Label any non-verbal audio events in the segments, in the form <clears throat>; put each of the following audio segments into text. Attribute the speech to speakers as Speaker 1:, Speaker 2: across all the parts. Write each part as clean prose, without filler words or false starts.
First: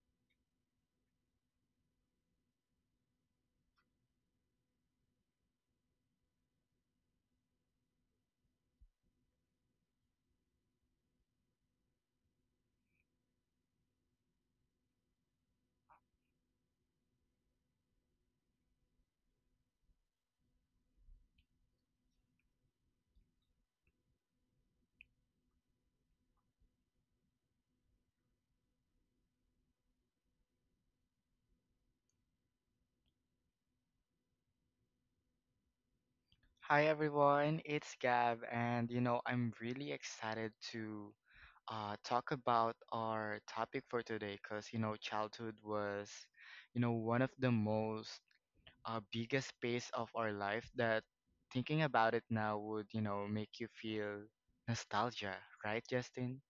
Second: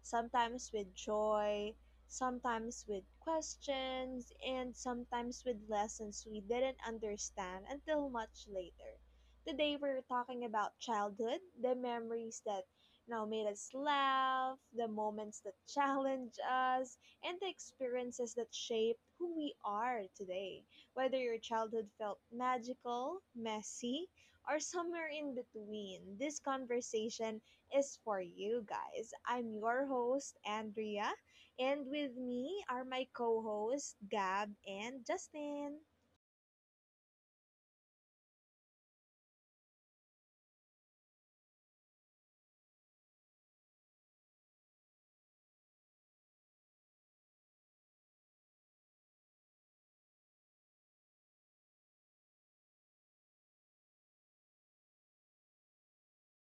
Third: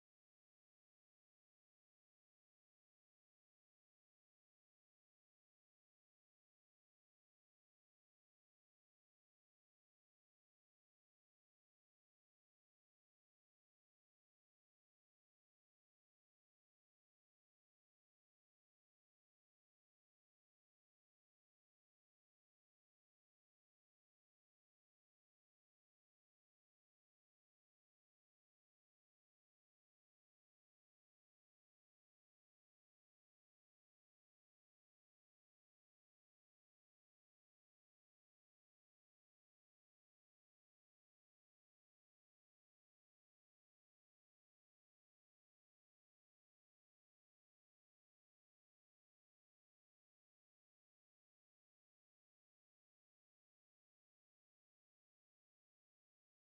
Speaker 1: sometimes with joy, sometimes with questions, and sometimes with lessons we didn't understand until much later. Today we're talking about childhood, the memories that made us laugh, the moments that <laughs> challenge us, and the experiences that shaped who we are today. Whether your childhood felt magical, messy, or somewhere in between. This conversation is for you guys. I'm your host, Andrea, and with me are my co hosts, Gab and Justin.
Speaker 2: Hi everyone, it's Gab, and I'm really excited to talk about our topic for today because childhood was, one of the most biggest phase of our life that thinking about it now would, make you feel nostalgia, right, Justin?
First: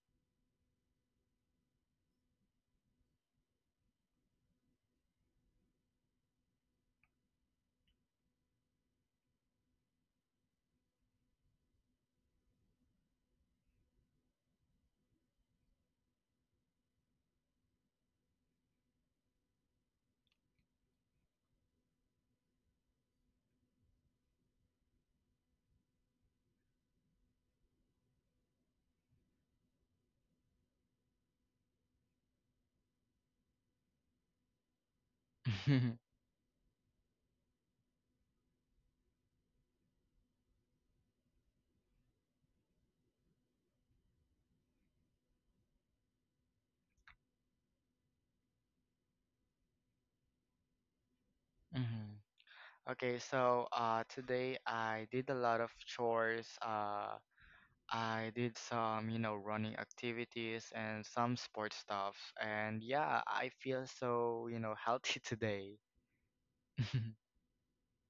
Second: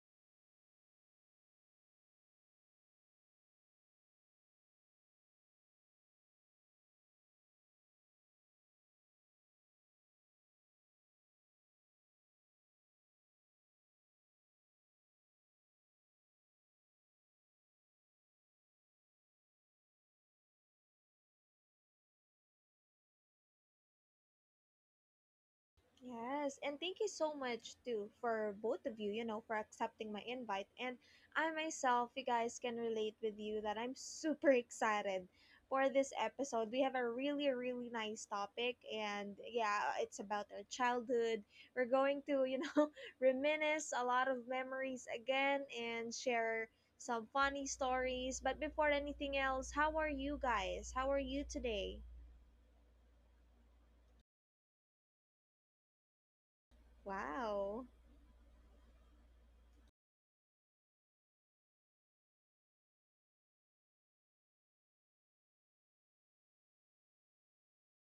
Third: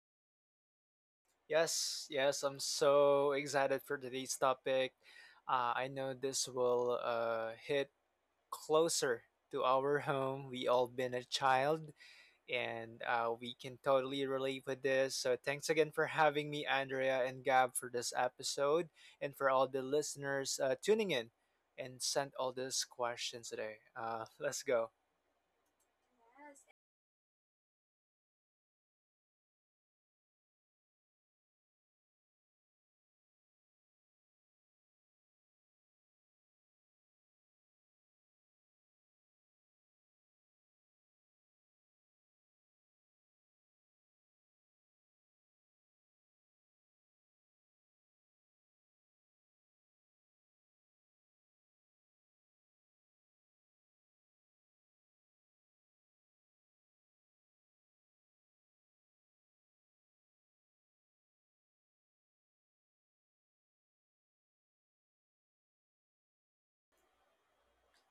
Speaker 3: Yes, yes, I'm so excited for today's topic. I know this will hit closer to our <laughs> home. We all been a child, and we can totally relate with this. So thanks again for having me, Andrea and Gab, for this episode, and for all the listeners tuning in and sent all these questions today. Let's go.
Speaker 1: Yes, and thank you so much too for both of you, for accepting my invite. And I myself, you guys can relate with you that I'm super excited
Speaker 2: <laughs>
Speaker 1: for
Speaker 2: hmm
Speaker 1: this episode. We have a really, really nice topic, and yeah, it's about our childhood. We're going to, <laughs> reminisce a lot of memories again and share some funny stories. But before anything else, how are you guys? How are you today?
Speaker 2: Okay, so today I did a lot of chores.
Speaker 1: Wow.
Speaker 2: I did some, running activities and some sport stuff. And yeah, I feel so, healthy today.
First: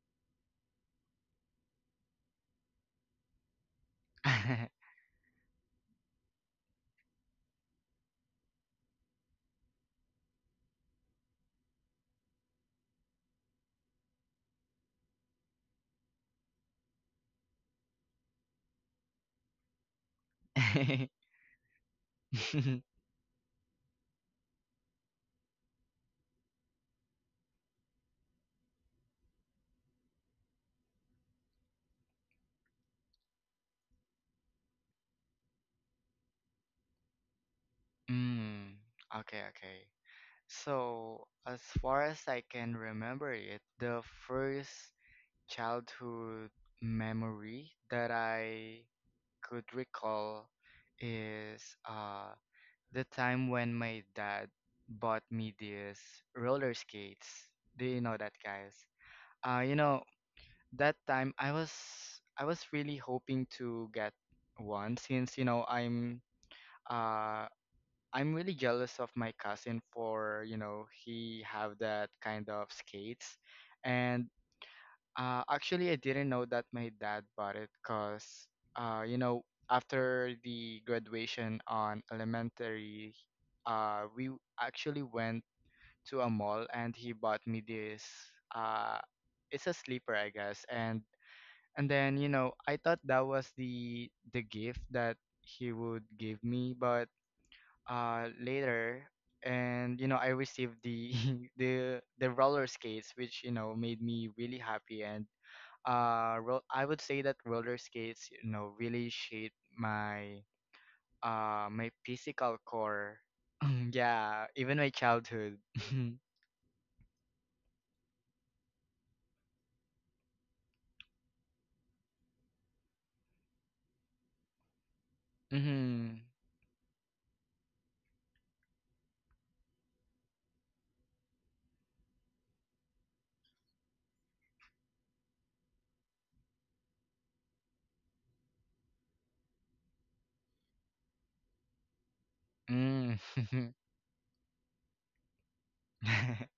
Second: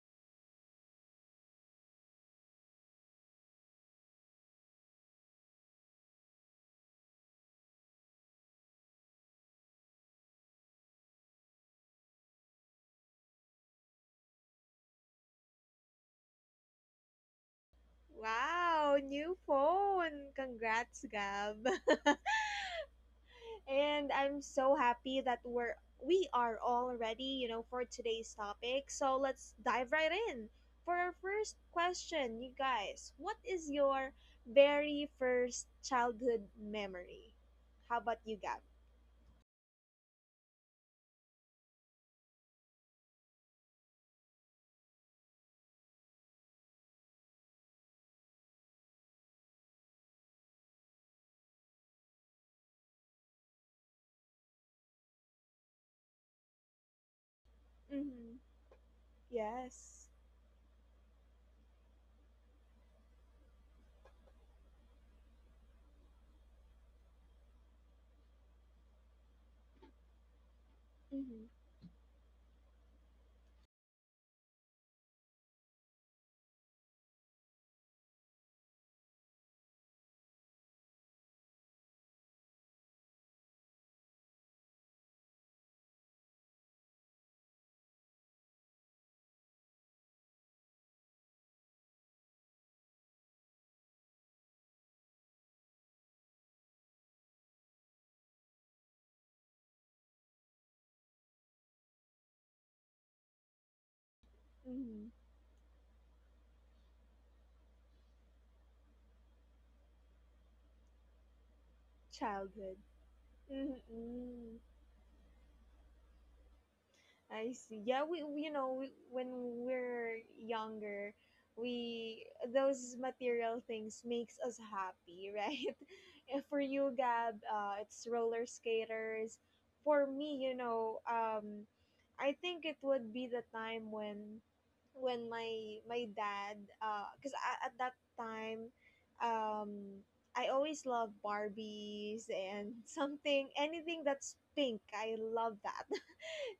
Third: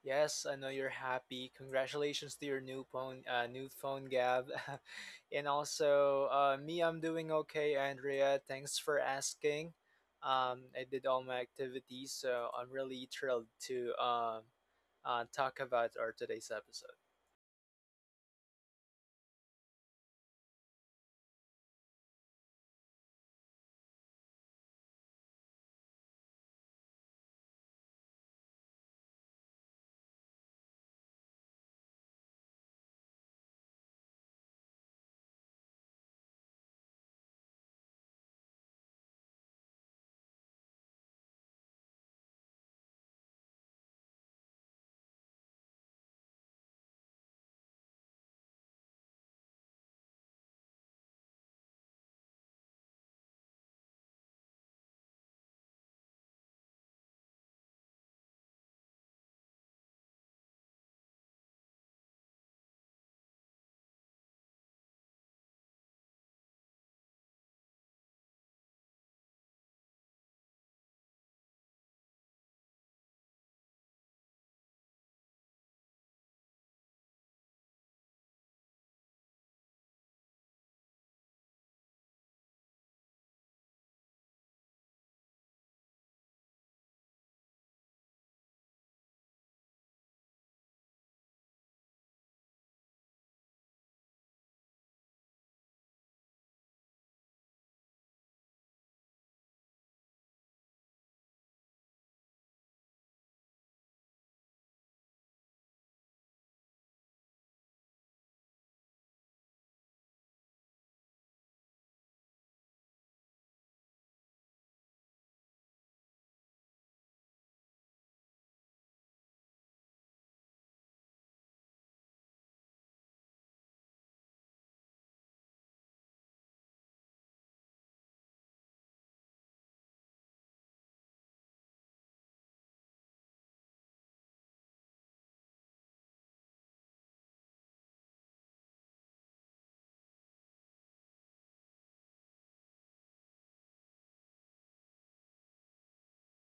Speaker 3: Yes, I know you're happy. Congratulations to your new phone, Gab. <laughs> And also, me, I'm doing okay, Andrea. Thanks for asking. I did all my activities, so I'm really thrilled to talk about our today's episode.
Speaker 1: Wow, new phone. Congrats,
Speaker 2: <laughs>
Speaker 1: Gab. <laughs> And I'm so happy that we are all ready, for today's topic. So let's dive right in. For our first question, you guys, what is your very first childhood memory? How about you, Gab?
Speaker 2: Mm, okay, okay. So, as far as I can remember it, the first childhood memory that I could recall is uh the time when my dad bought me these roller skates. Do you know that,
Speaker 1: Mhm.
Speaker 2: guys? Uh, you know,
Speaker 1: Yes.
Speaker 2: that time I was really hoping to get one since, uh I'm really jealous of my cousin for,
Speaker 1: Mhm.
Speaker 2: he have that kind of skates. And actually, I didn't know that my dad bought it because, uh, you know, after the graduation on elementary, we actually went to a mall and he bought me this. Uh, it's a sleeper, I guess, and then I thought that was the gift that he would give me, but later. And I received the <laughs> the roller skates, which made me really happy,
Speaker 1: Mhm.
Speaker 2: and I would say that roller skates really shaped my my physical
Speaker 1: Childhood.
Speaker 2: core <laughs> <clears throat> yeah,
Speaker 1: Mhm.
Speaker 2: even my childhood. <laughs>
Speaker 1: I see. Yeah, we, when we're younger, we those material things makes us happy, right? <laughs>
Speaker 2: Mm-hmm.
Speaker 1: And for you, Gab, it's roller skaters. For me, I think it would be the time when my dad, because I at that time, um I always love barbies, and <laughs>
Speaker 2: Mm.
Speaker 1: something,
Speaker 2: <laughs>
Speaker 1: anything that's pink, I love that.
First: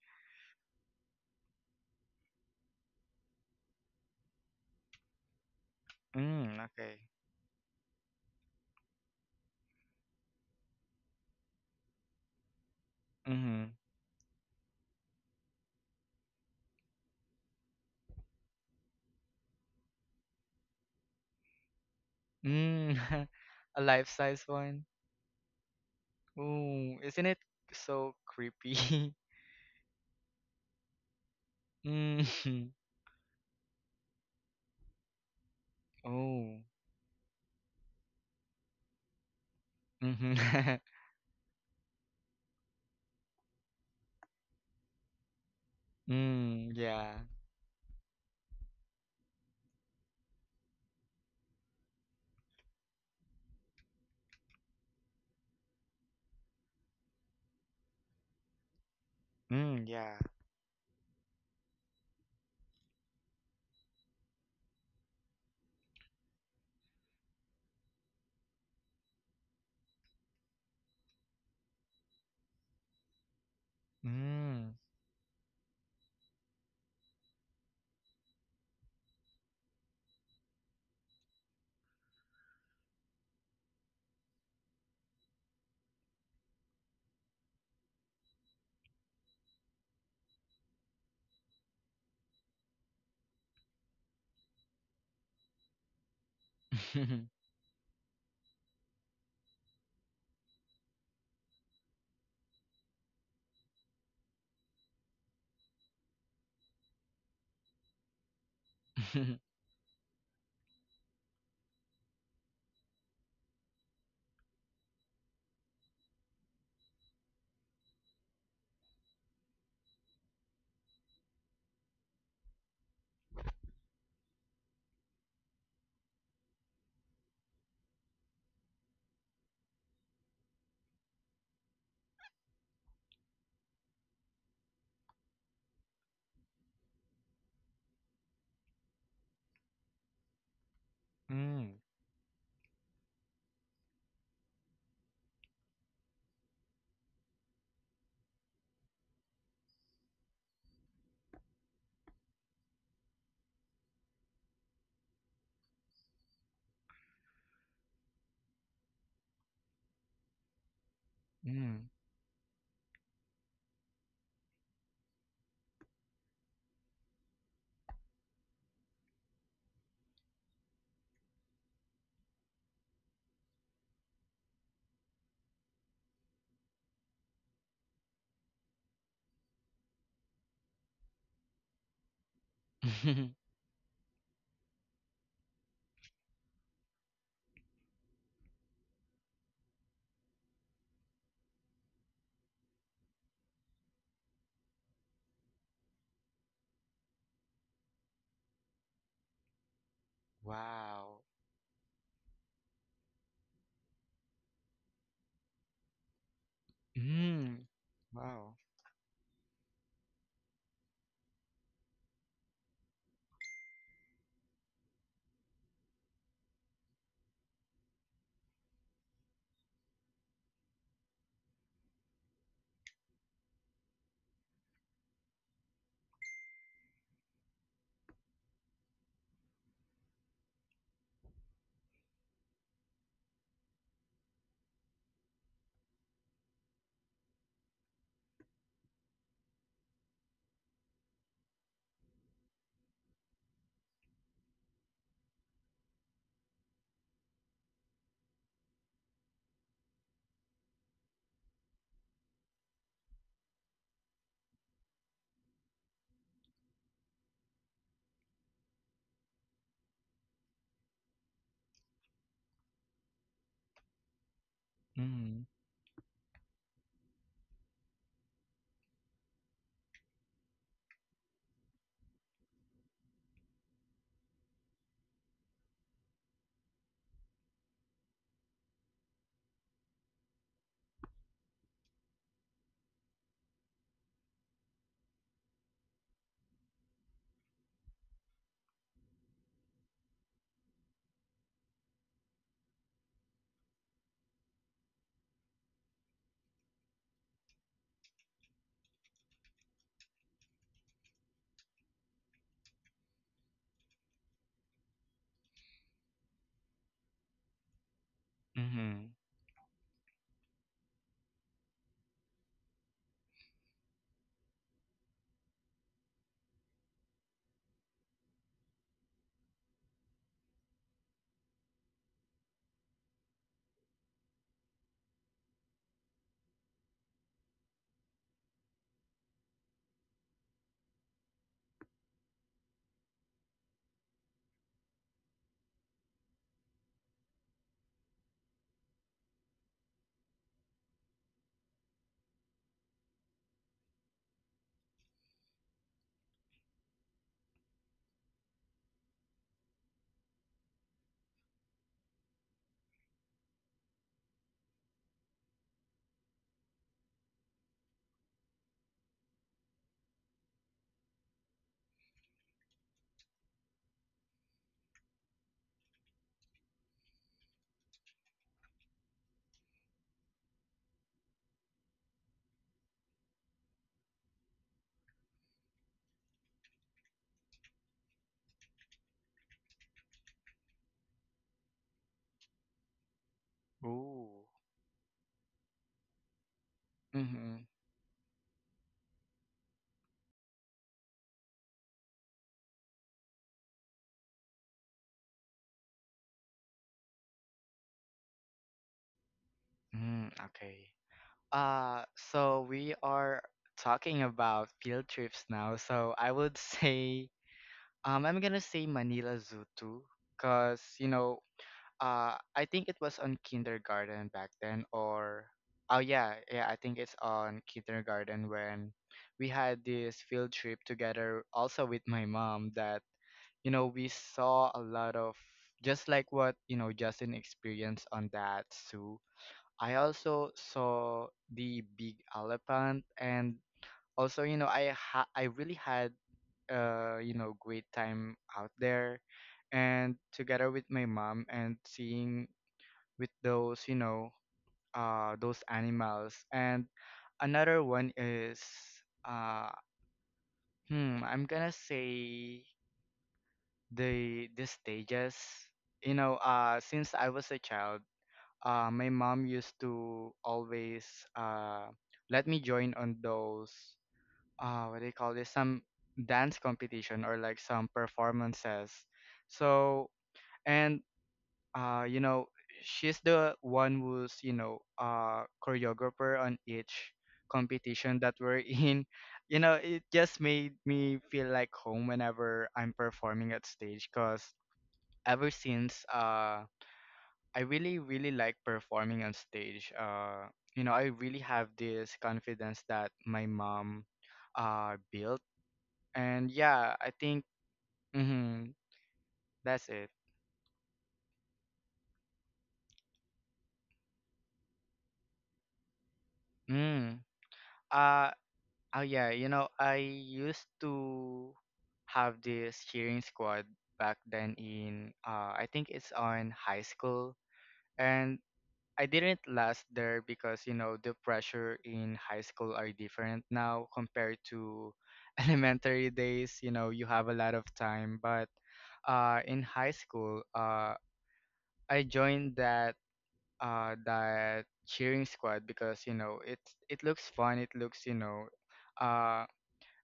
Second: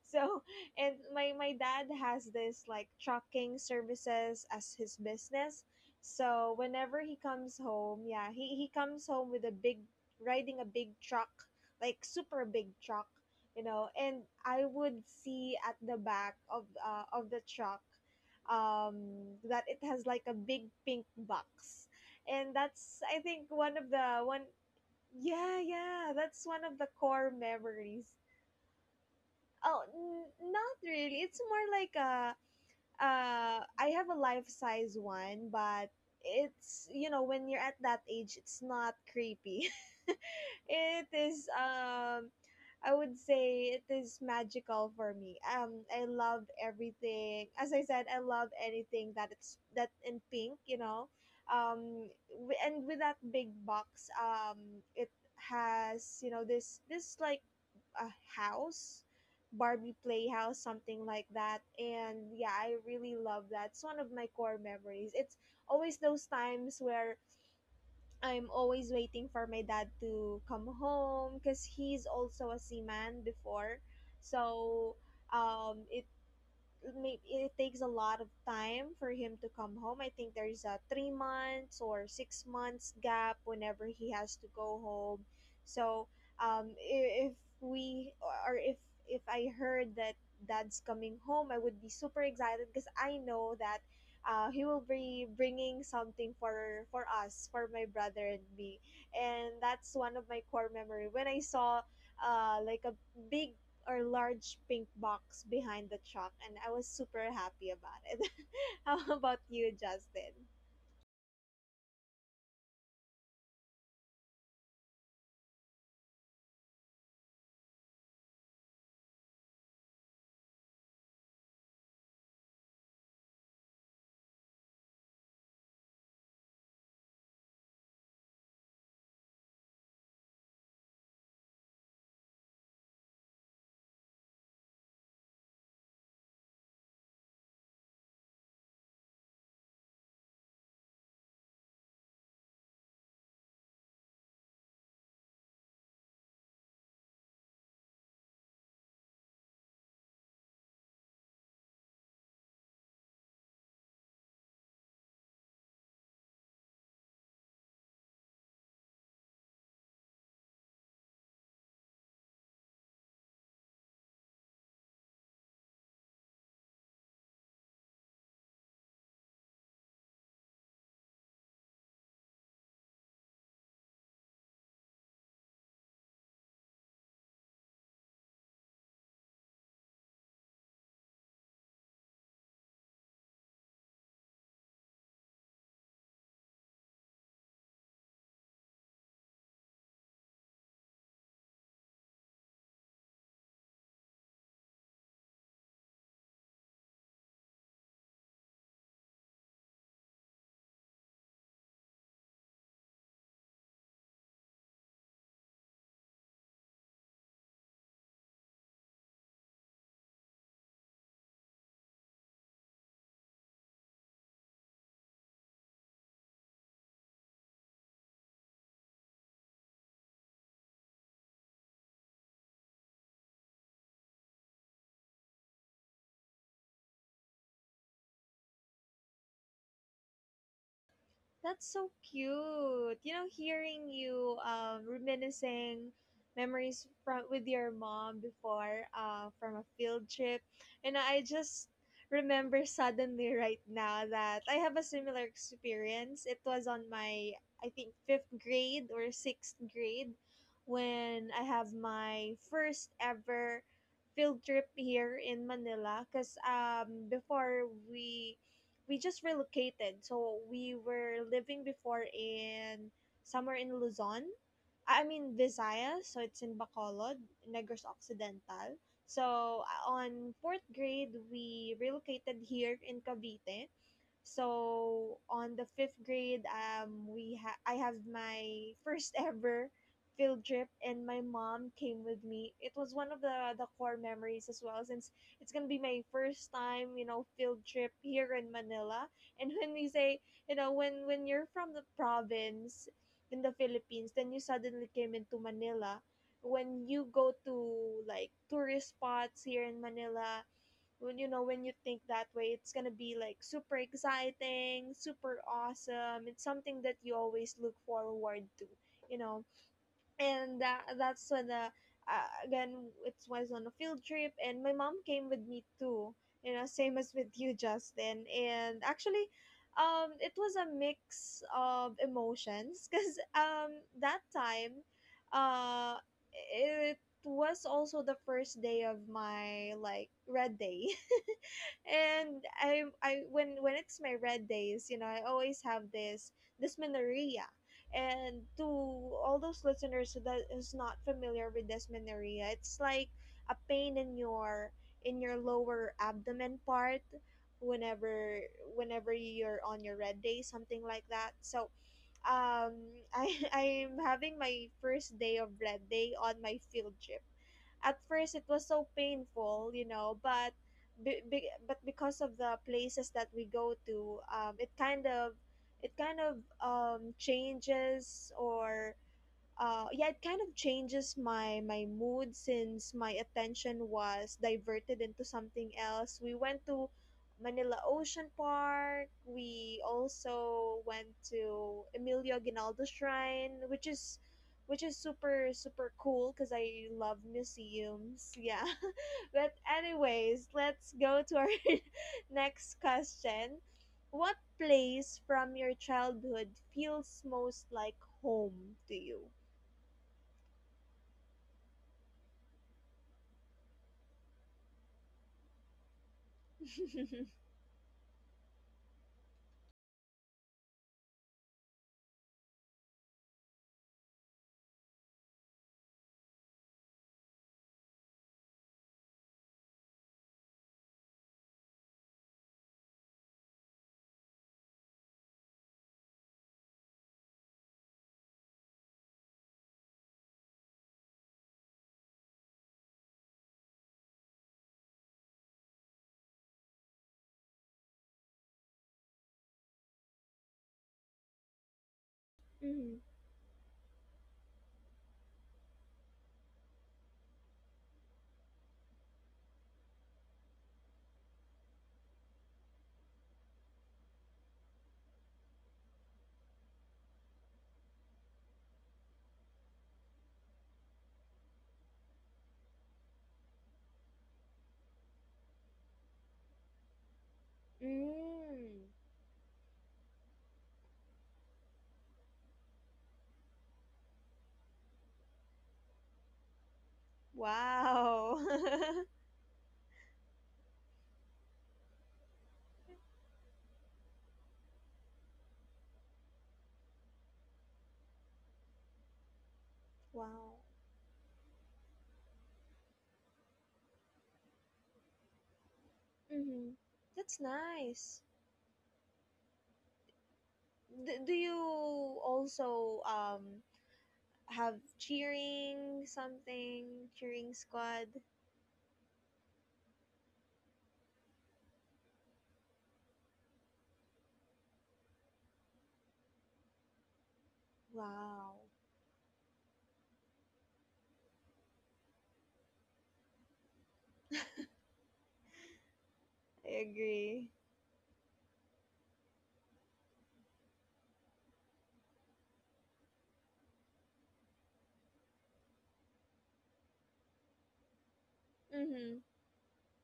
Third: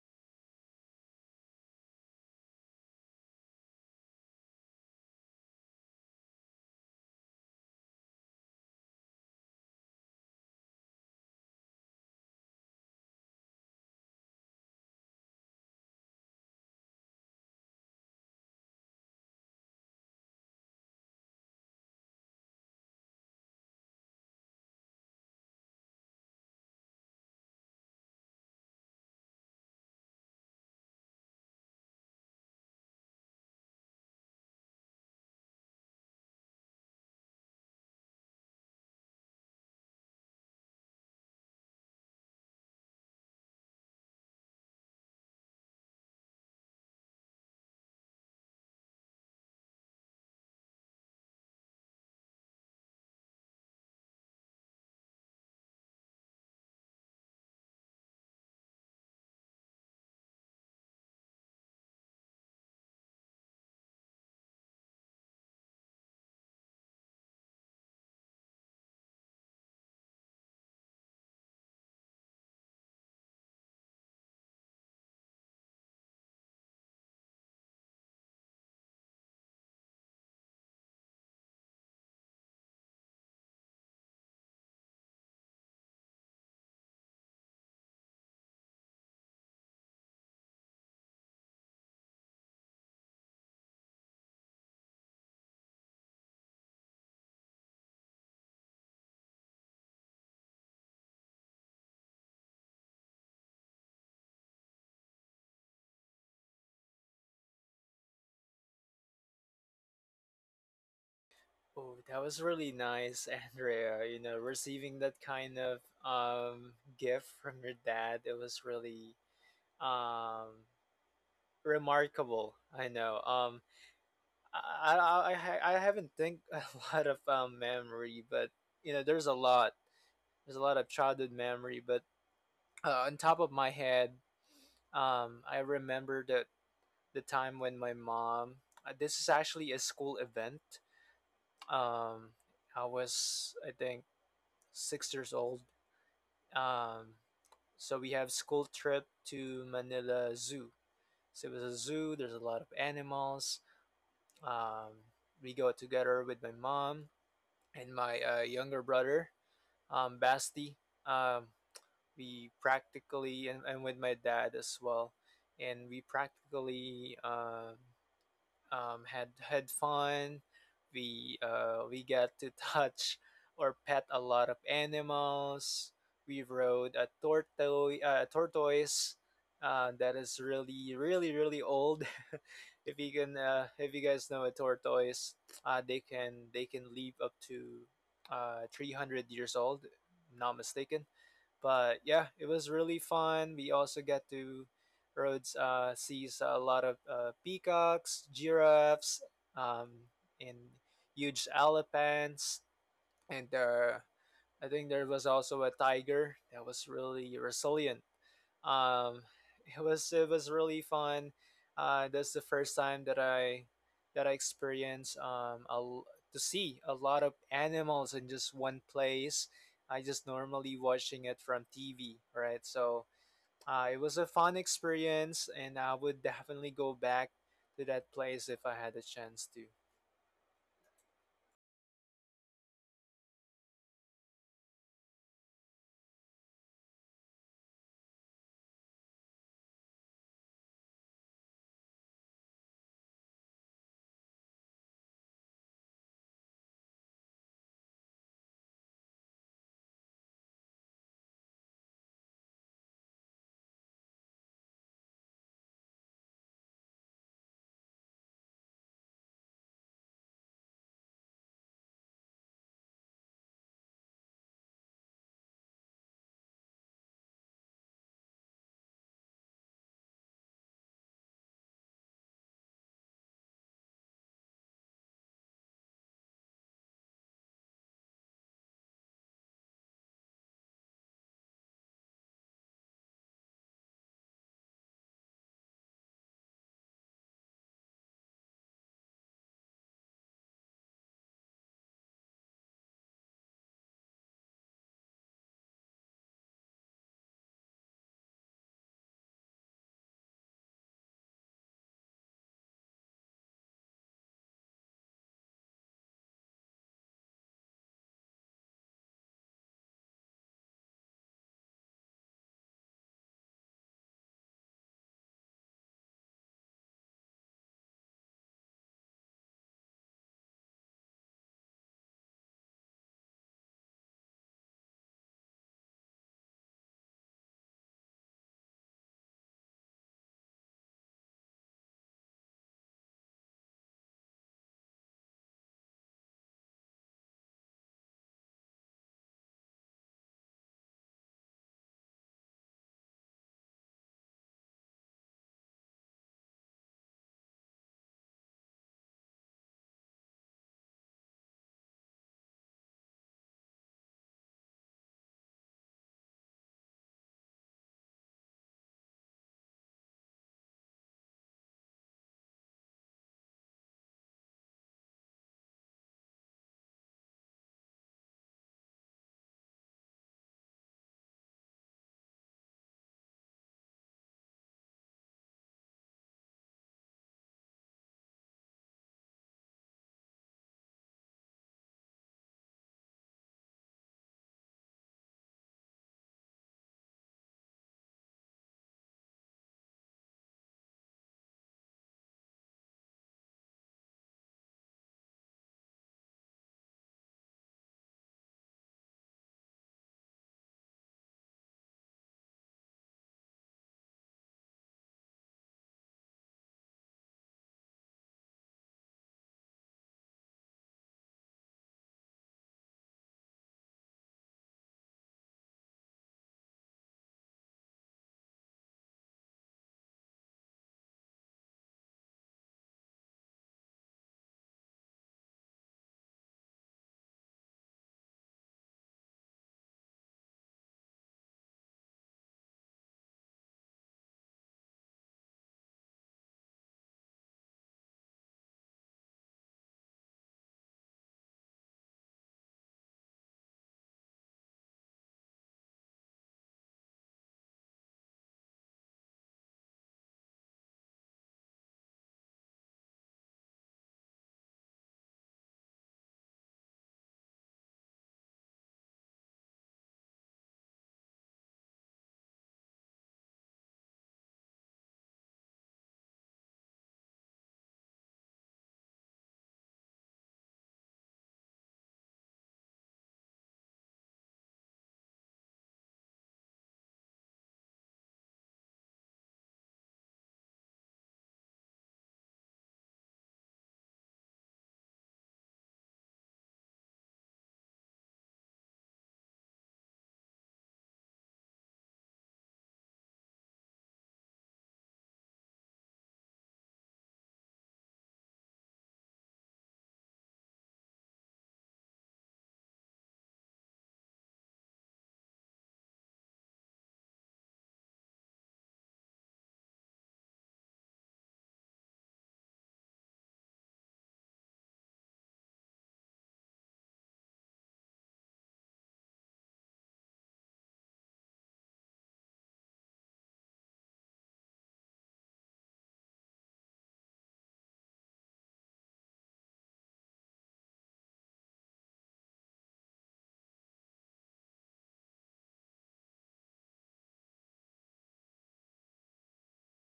Speaker 1: So, and my dad has this like trucking services as his business. So
Speaker 2: Mm, okay.
Speaker 1: whenever he comes home, yeah, he comes home with a big, riding a big truck, like super big truck, you
Speaker 2: Mm-hmm.
Speaker 1: know. And I would see at the back of the truck, um that it has like a big pink box. And
Speaker 2: Mm.
Speaker 1: that's I
Speaker 2: <laughs>
Speaker 1: think one
Speaker 2: A
Speaker 1: of the one.
Speaker 2: life-size one.
Speaker 1: Yeah, yeah, that's one of the
Speaker 2: Ooh, isn't
Speaker 1: core
Speaker 2: it
Speaker 1: memories.
Speaker 2: so creepy?
Speaker 1: Oh, not really. It's more
Speaker 2: <laughs>
Speaker 1: like a,
Speaker 2: Mm. <laughs>
Speaker 1: I have a life-size one, but
Speaker 2: Oh.
Speaker 1: it's, you know, when you're at that age, it's not creepy. <laughs>
Speaker 2: Mm-hmm.
Speaker 1: It is, I would say it is magical for me. Um, I
Speaker 2: <laughs>
Speaker 1: love
Speaker 2: Mm, yeah.
Speaker 1: everything. As I said, I love anything that it's that in pink, you know. Um, and with that big box, um, it has, you know, this like a house,
Speaker 2: Mm,
Speaker 1: Barbie
Speaker 2: yeah.
Speaker 1: Playhouse, something like that. And yeah, I really love that. It's one of my core memories. It's always those times where I'm always waiting for my dad to come home because he's also a seaman before.
Speaker 2: Mm.
Speaker 1: So, it maybe it takes a lot of time for him to come home. I think there's a 3 months or 6 months gap whenever he has to go home. So, if we or if I heard that dad's coming home, I would be super excited because I know that he will be bringing something for us, for my brother and me. And that's one of my core memory when I saw like a big or large pink box behind the truck, and I was super happy about it. <laughs> How about
Speaker 2: <laughs>
Speaker 1: you, Justin?
Speaker 3: Oh, that was really nice, <laughs> Andrea. You know, receiving that kind of gift from your dad, it was really um remarkable. I know. I I haven't think <laughs> a lot of memory, but you know, there's a lot. There's a lot of childhood memory, but On top of my head, I remember that the time when my mom. This is actually a school event.
Speaker 2: Mm,
Speaker 3: Um, I was I think 6 years old. Um, so we have school trip to Manila Zoo. So it was a zoo. There's a lot of animals. Um, we go together with my mom and my younger brother, Basti. Um,
Speaker 2: mm.
Speaker 3: we practically and With my dad as well, and we practically had fun. We got to <laughs> touch or pet a lot of animals. We rode a tortoise that is really really really old. <laughs> If you can,
Speaker 2: <laughs>
Speaker 3: if you guys know a tortoise, they can live up to 300 years old, if I'm not mistaken. But yeah, it was really fun. We also get to roads sees a lot of peacocks, giraffes, um, and
Speaker 2: Wow.
Speaker 3: huge elephants, and there. I think there was also a tiger that was really
Speaker 2: Mm.
Speaker 3: resilient.
Speaker 2: Wow.
Speaker 3: um it was it was really fun. That's the first time that I experienced to see a lot of animals in just one place. I just normally watching it from TV, right? So it was a fun experience, and I would definitely go back to that place if I had a chance to.
Speaker 1: That's so cute. You know, hearing you reminiscing memories from with your mom before from a field trip, and I just remember suddenly right now that I have a similar experience. It was on my, I think, fifth grade or sixth grade, when I have my first ever field trip here in Manila. Cause um, before we we just relocated. So we were living before in somewhere in Luzon. I mean
Speaker 2: Mm.
Speaker 1: Visayas, so it's in Bacolod, Negros Occidental. So on fourth grade, we relocated here in Cavite. So on the fifth grade, I have my first <laughs> ever field trip, and my mom came with me. It was one of the core memories as well, since it's gonna be my first time, you know, field trip here in Manila. And when we say, you know, when you're from the province in the Philippines, then you suddenly came into Manila. When you go to like tourist spots here in Manila, when you know, when you think that way, it's gonna be like super exciting, super awesome, it's something that you always look forward to,
Speaker 2: Mhm.
Speaker 1: you know. And that's when the, again, it was on a field trip and my mom came with me too, you know, same as with you, Justin. And actually, um, it was a mix of emotions because um, that time, uh, it was also the first day of my like red day. And I, when it's my red days, you know, I always have this dysmenorrhea. And to all those listeners who that is not familiar with dysmenorrhea, it's like a pain in your, in your lower abdomen part whenever, you're on your red day, something like that. So, um, I <laughs> I'm having my first day of red day on my field trip. At first it was so painful, you know, but but because of the places that we go to, it kind of, changes or, yeah, it kind of changes my my mood since my attention was diverted into something else. We went to Manila Ocean Park. We also went to Emilio Aguinaldo Shrine, which is
Speaker 2: Ooh.
Speaker 1: super super cool because I love
Speaker 2: Mhm.
Speaker 1: museums. Yeah. <laughs> But anyways, let's go to our <laughs> next question. What place from your childhood feels most like home to you?
Speaker 2: Mm, okay. Uh, so we are talking about field trips now. So I would <laughs>
Speaker 1: <laughs>
Speaker 2: say, I'm gonna say Manila Zoo too, cause I think it was on kindergarten back then, or oh yeah, yeah, I think it's on kindergarten when we had this field trip together, also with my mom that we saw a lot of just like what, Justin experienced on that zoo. I also saw the big elephant, and also, I really had great time out there and together with my mom and seeing
Speaker 1: Mhm.
Speaker 2: with those, those animals. And another one is uh I'm gonna say the stages. Since I was a child, my mom used to always uh, let me join on those what do you call this? Some dance competition or like some performances.
Speaker 1: Mm.
Speaker 2: So and uh, you know, she's the one who's choreographer on each competition that
Speaker 1: Wow.
Speaker 2: we're
Speaker 1: <laughs>
Speaker 2: in. <laughs> It just made me feel like home whenever I'm performing at stage, cause ever since I really really like performing on stage.
Speaker 1: Wow.
Speaker 2: I really have this confidence that my mom built. And
Speaker 1: Mhm.
Speaker 2: yeah, I
Speaker 1: That's
Speaker 2: think,
Speaker 1: nice.
Speaker 2: mhm, that's it.
Speaker 1: Do you also, um, have cheering something,
Speaker 2: Mm.
Speaker 1: cheering squad?
Speaker 2: Uh oh yeah, I used to have this cheering squad back then in I think it's on high school, and
Speaker 1: Wow.
Speaker 2: I didn't last there because the pressure in high school are different now compared to <laughs> elementary days.
Speaker 1: I
Speaker 2: You have a
Speaker 1: agree.
Speaker 2: lot of time, but in high school, I joined that that cheering squad because it looks fun. It looks,
Speaker 1: Mhm.
Speaker 2: uh,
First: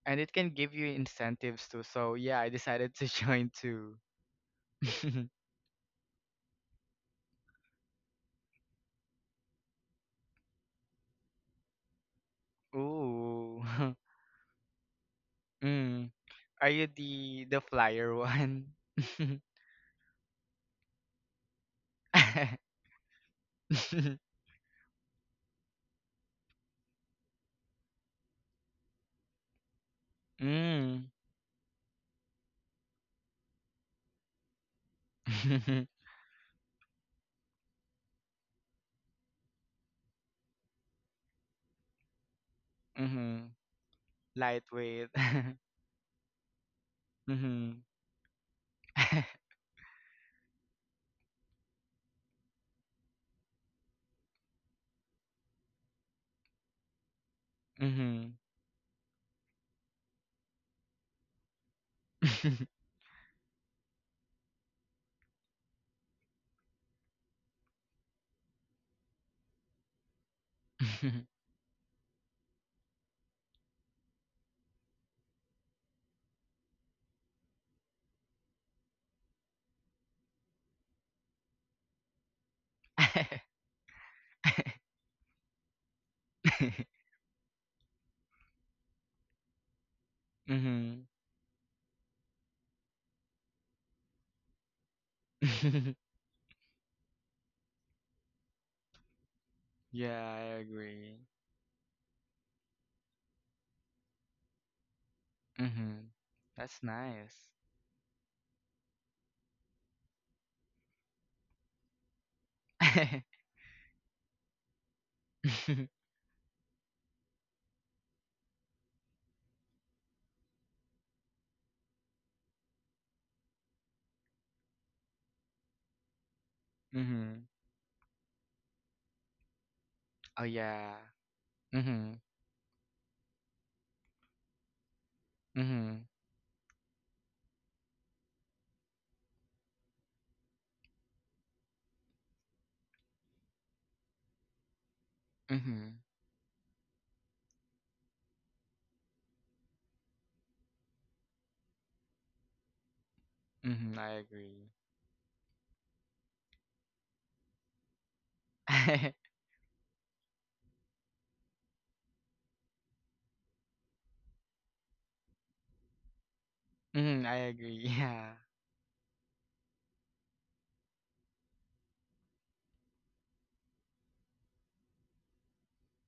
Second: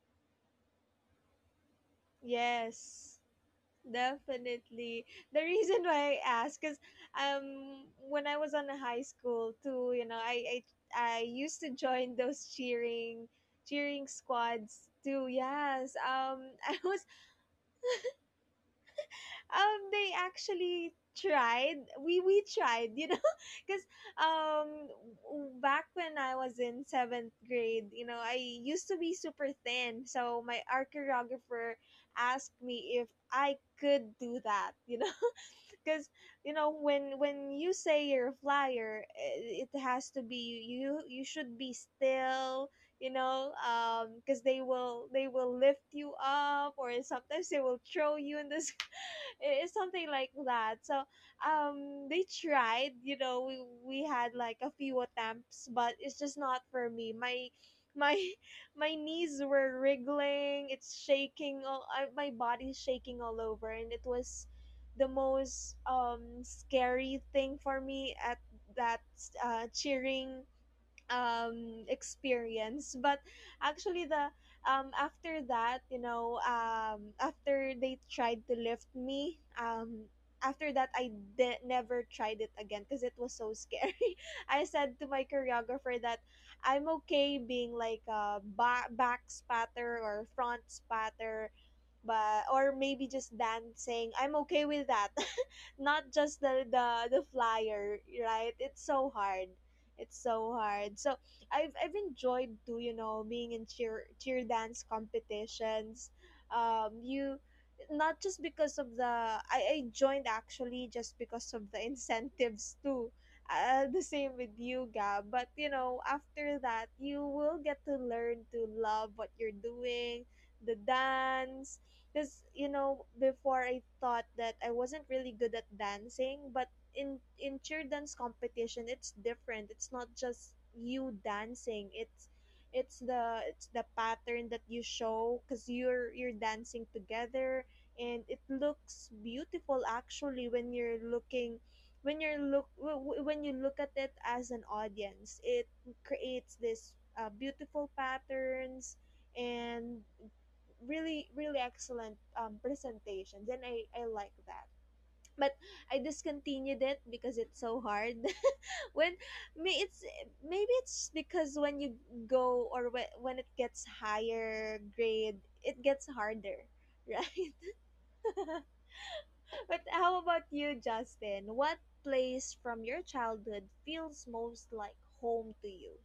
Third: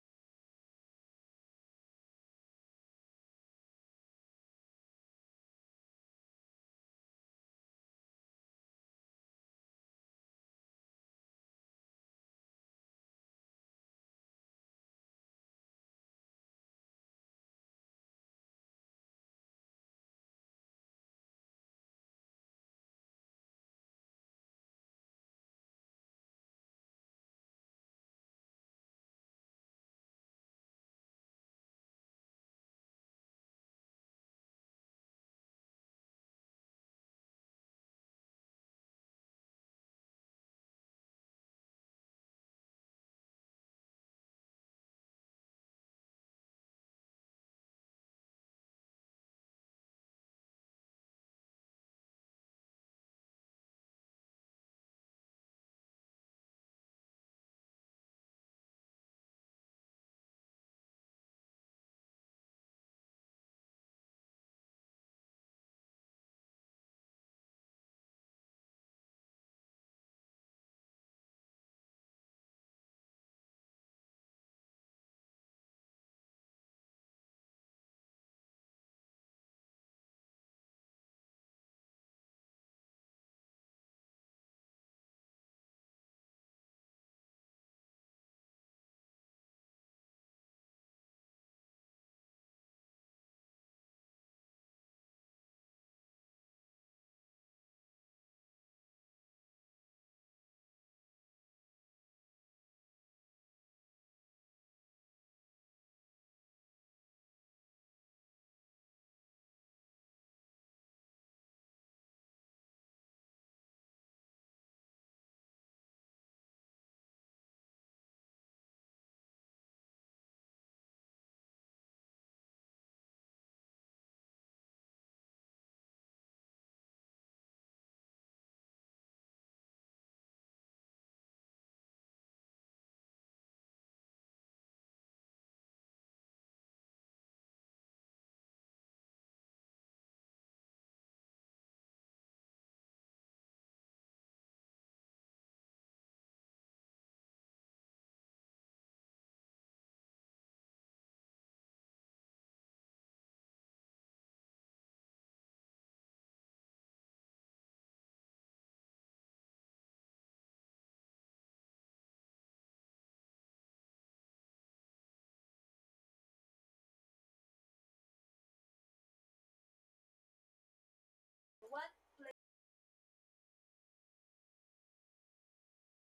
Speaker 2: and it can give you incentives too. So yeah, I decided to <laughs>
Speaker 1: Yes.
Speaker 2: join too.
Speaker 1: Definitely.
Speaker 2: <laughs>
Speaker 1: The reason why I ask is um, when I was on a high school too, you know, I used to join those
Speaker 2: Ooh,
Speaker 1: cheering squads too.
Speaker 2: <laughs>
Speaker 1: Yes.
Speaker 2: mm.
Speaker 1: Um, <laughs>
Speaker 2: Are
Speaker 1: I
Speaker 2: you
Speaker 1: was,
Speaker 2: the flyer one? <laughs>
Speaker 1: um, they actually tried, we
Speaker 2: <laughs>
Speaker 1: tried, you know, <laughs> because um, back when I was in seventh grade, you know, I used to be super thin. So my, our
Speaker 2: Mm.
Speaker 1: choreographer asked me if I could do that, you know,
Speaker 2: <laughs>
Speaker 1: because you know, when you say you're a flyer, it has to be, you should be still, you
Speaker 2: Mhm.
Speaker 1: know, um, because they
Speaker 2: Lightweight.
Speaker 1: will,
Speaker 2: <laughs>
Speaker 1: lift you up, or sometimes they will
Speaker 2: Mhm.
Speaker 1: throw you in this, <laughs> it's something like that. So um, they tried, you know, we had like a few attempts, but it's just not for me. My
Speaker 2: Mhm.
Speaker 1: <laughs> my knees were wriggling, it's shaking all, I, my body's shaking all over, and it was the most scary thing for me at that uh, cheering,
Speaker 2: Mhm.
Speaker 1: um, experience. But actually the, um, after that, you know, um, after they tried to lift me, um, after that, I never tried it again because it was so scary. <laughs> I
Speaker 2: <laughs>
Speaker 1: said
Speaker 2: <laughs>
Speaker 1: to my choreographer that I'm okay being like a back spatter or front spatter, but or maybe just dancing, I'm okay with that. <laughs>
Speaker 2: <laughs>
Speaker 1: Not just the the flyer, right? It's so hard, it's
Speaker 2: Yeah, I
Speaker 1: so hard. So
Speaker 2: agree.
Speaker 1: I've enjoyed too, you know, being in cheer dance competitions.
Speaker 2: Mhm. That's
Speaker 1: You
Speaker 2: nice.
Speaker 1: not just because of the, I joined actually just because of the <laughs> incentives too.
Speaker 2: <laughs>
Speaker 1: The same with you, Gab. But you know, after that, you will get to learn to love what you're doing, the dance. Because you know, before I thought that I wasn't really good at dancing, but in
Speaker 2: Mhm.
Speaker 1: cheer dance competition, it's different. It's not
Speaker 2: Oh
Speaker 1: just
Speaker 2: yeah.
Speaker 1: you dancing,
Speaker 2: Mhm.
Speaker 1: it's the pattern that you show because
Speaker 2: Mhm.
Speaker 1: you're dancing together, and it looks beautiful actually when you're looking when you're look when you look at it as an audience, it
Speaker 2: Mhm.
Speaker 1: creates this beautiful patterns, and really really excellent presentations, and
Speaker 2: Mhm.
Speaker 1: I
Speaker 2: I
Speaker 1: like that.
Speaker 2: agree.
Speaker 1: But I discontinued it because it's so hard. <laughs> when
Speaker 2: <laughs>
Speaker 1: may it's maybe it's because when you go, or when it gets higher grade, it gets harder, <laughs>
Speaker 2: Mhm. I
Speaker 1: right?
Speaker 2: agree. Yeah.
Speaker 1: <laughs> But how about you, Justin? What place from your childhood feels most like home to you?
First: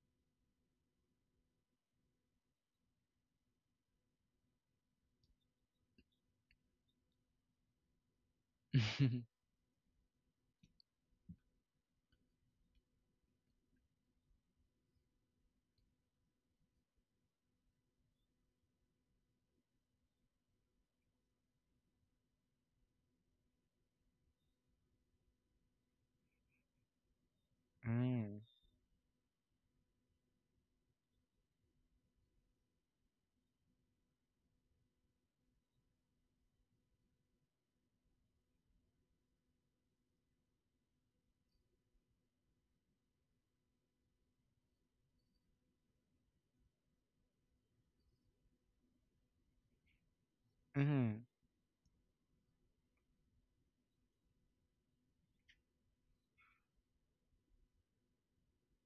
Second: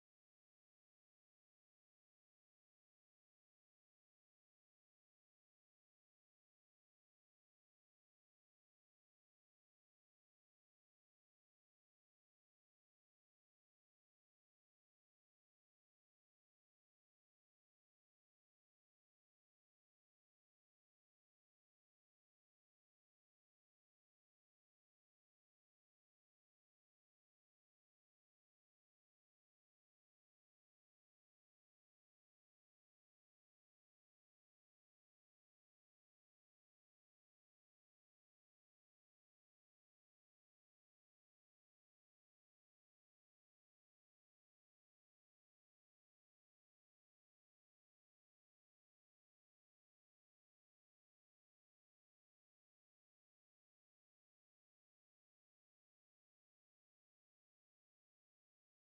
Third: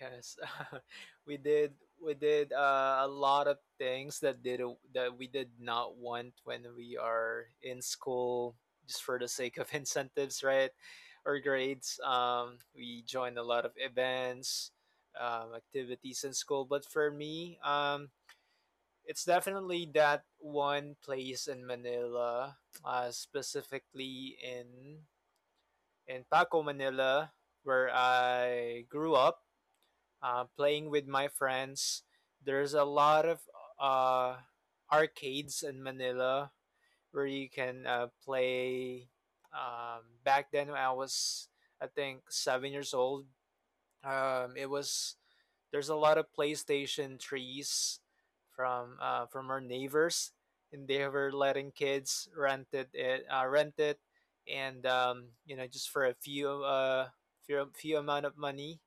Speaker 3: Yes, <laughs> we did. We did a lot of things that did that we did not want when we are in school, just for the
Speaker 2: <laughs>
Speaker 3: sake of <laughs> incentives, right, or grades. We joined a lot of events, activities in school. But for me, it's definitely that one place in Manila, specifically in Paco, Manila, where
Speaker 2: Mhm.
Speaker 3: I grew up playing with my friends. There's a lot of uh, arcades in Manila where you can play. Back then, when I was, I think, 7 years old, it was there's a lot of PlayStation trees from our neighbors, and they
Speaker 2: Mhm.
Speaker 3: were letting kids rent it, and you know, just for a few amount of money,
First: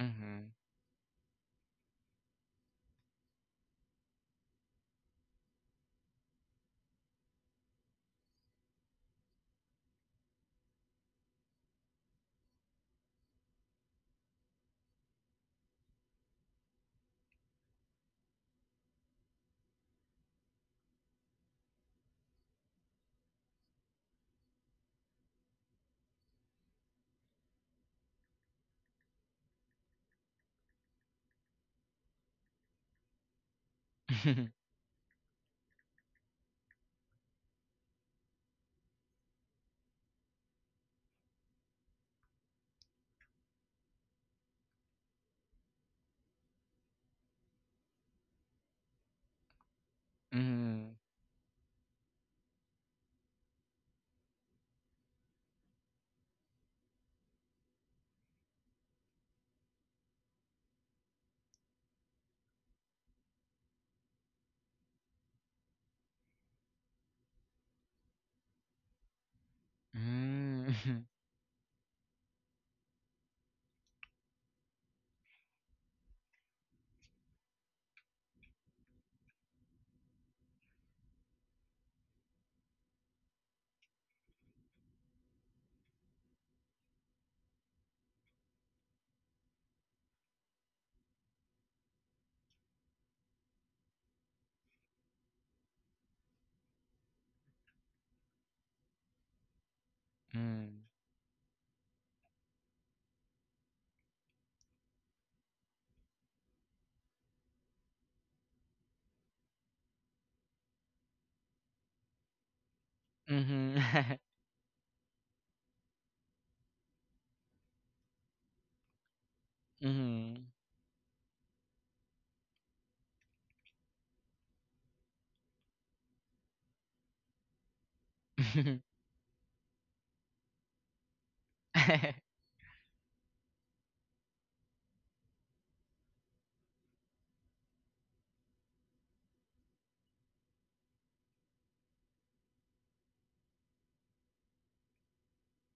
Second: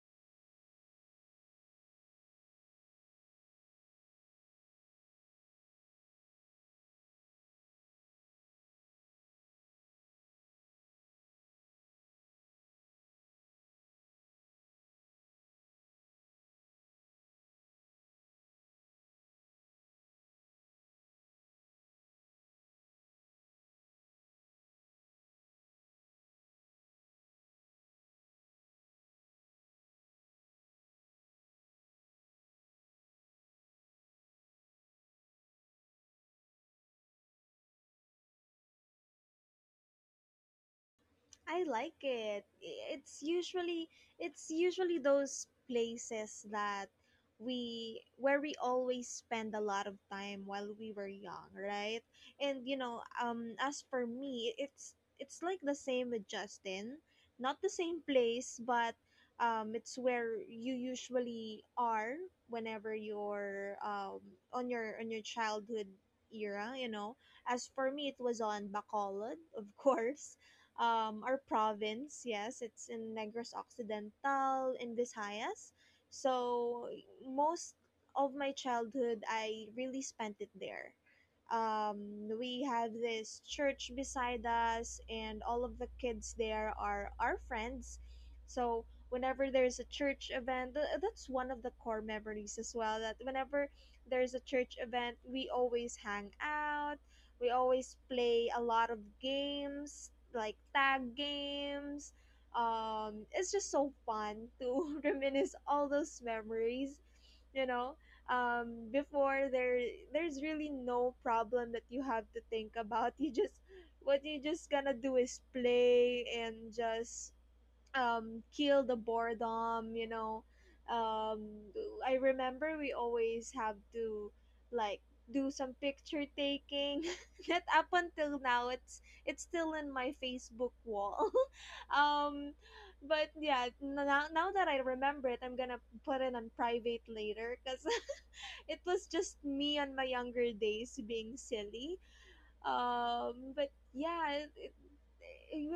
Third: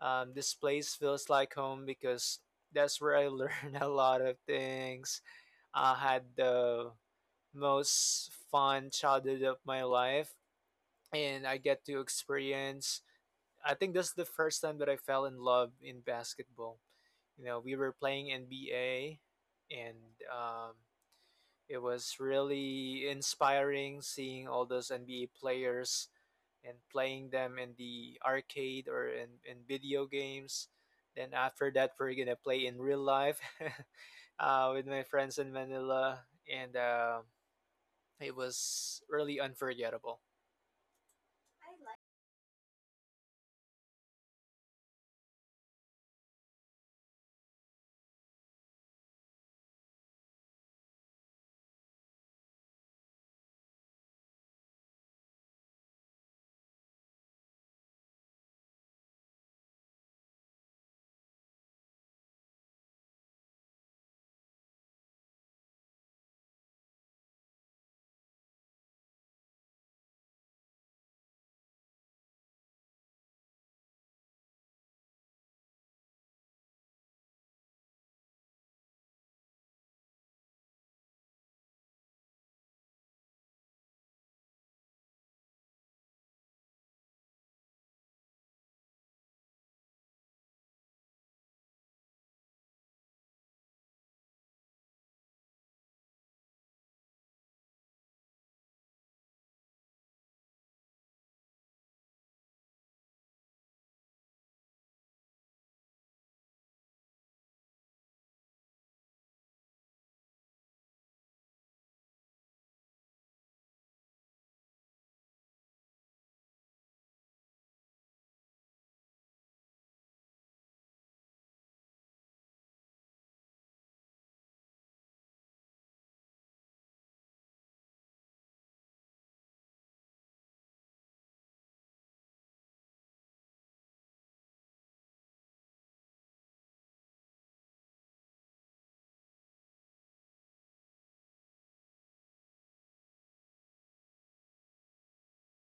Speaker 3: this place feels like home because that's where I learned <laughs> a lot of things. I had the most fun childhood of my life, and I get to experience. I think that's the first time that I fell in love in basketball. You know, we were playing NBA, and um, it was really inspiring seeing all those NBA players and playing them in the arcade or in video games. Then after that, we're gonna play in real life <laughs> with my friends in Manila, and it was really unforgettable.
Speaker 1: I like it. It's usually those places that we where we always spend a lot of time while we
Speaker 2: Mhm.
Speaker 1: were
Speaker 2: <laughs>
Speaker 1: young, right? And you know, um, as for me, it's like the same with Justin. Not the same place, but um, it's where you usually are whenever you're um, on your childhood era, you know. As for me, it was on Bacolod, of course.
Speaker 2: Mm. <laughs>
Speaker 1: Um, our province. Yes, it's in Negros Occidental in Visayas. So most of my childhood, I really spent it there. We have this church beside us, and all of the kids there are our friends. So whenever there's a church event, that's one of the core memories as well. That whenever there's a church event, we always hang out, we always play a lot of games, like
Speaker 2: Mm.
Speaker 1: tag games. It's just so fun to <laughs> reminisce all those memories, you know. Before there, there's really no problem that you have to think about. <laughs> You just,
Speaker 2: Mhm.
Speaker 1: what you just gonna do is play and just kill the boredom.
Speaker 2: Mhm.
Speaker 1: um I remember we always have to, like, do some picture taking <laughs> that up until now it's still in my Facebook wall. <laughs> um but yeah, now that I remember it, I'm gonna put it on private later because <laughs> it was just me on my younger days being silly. But yeah,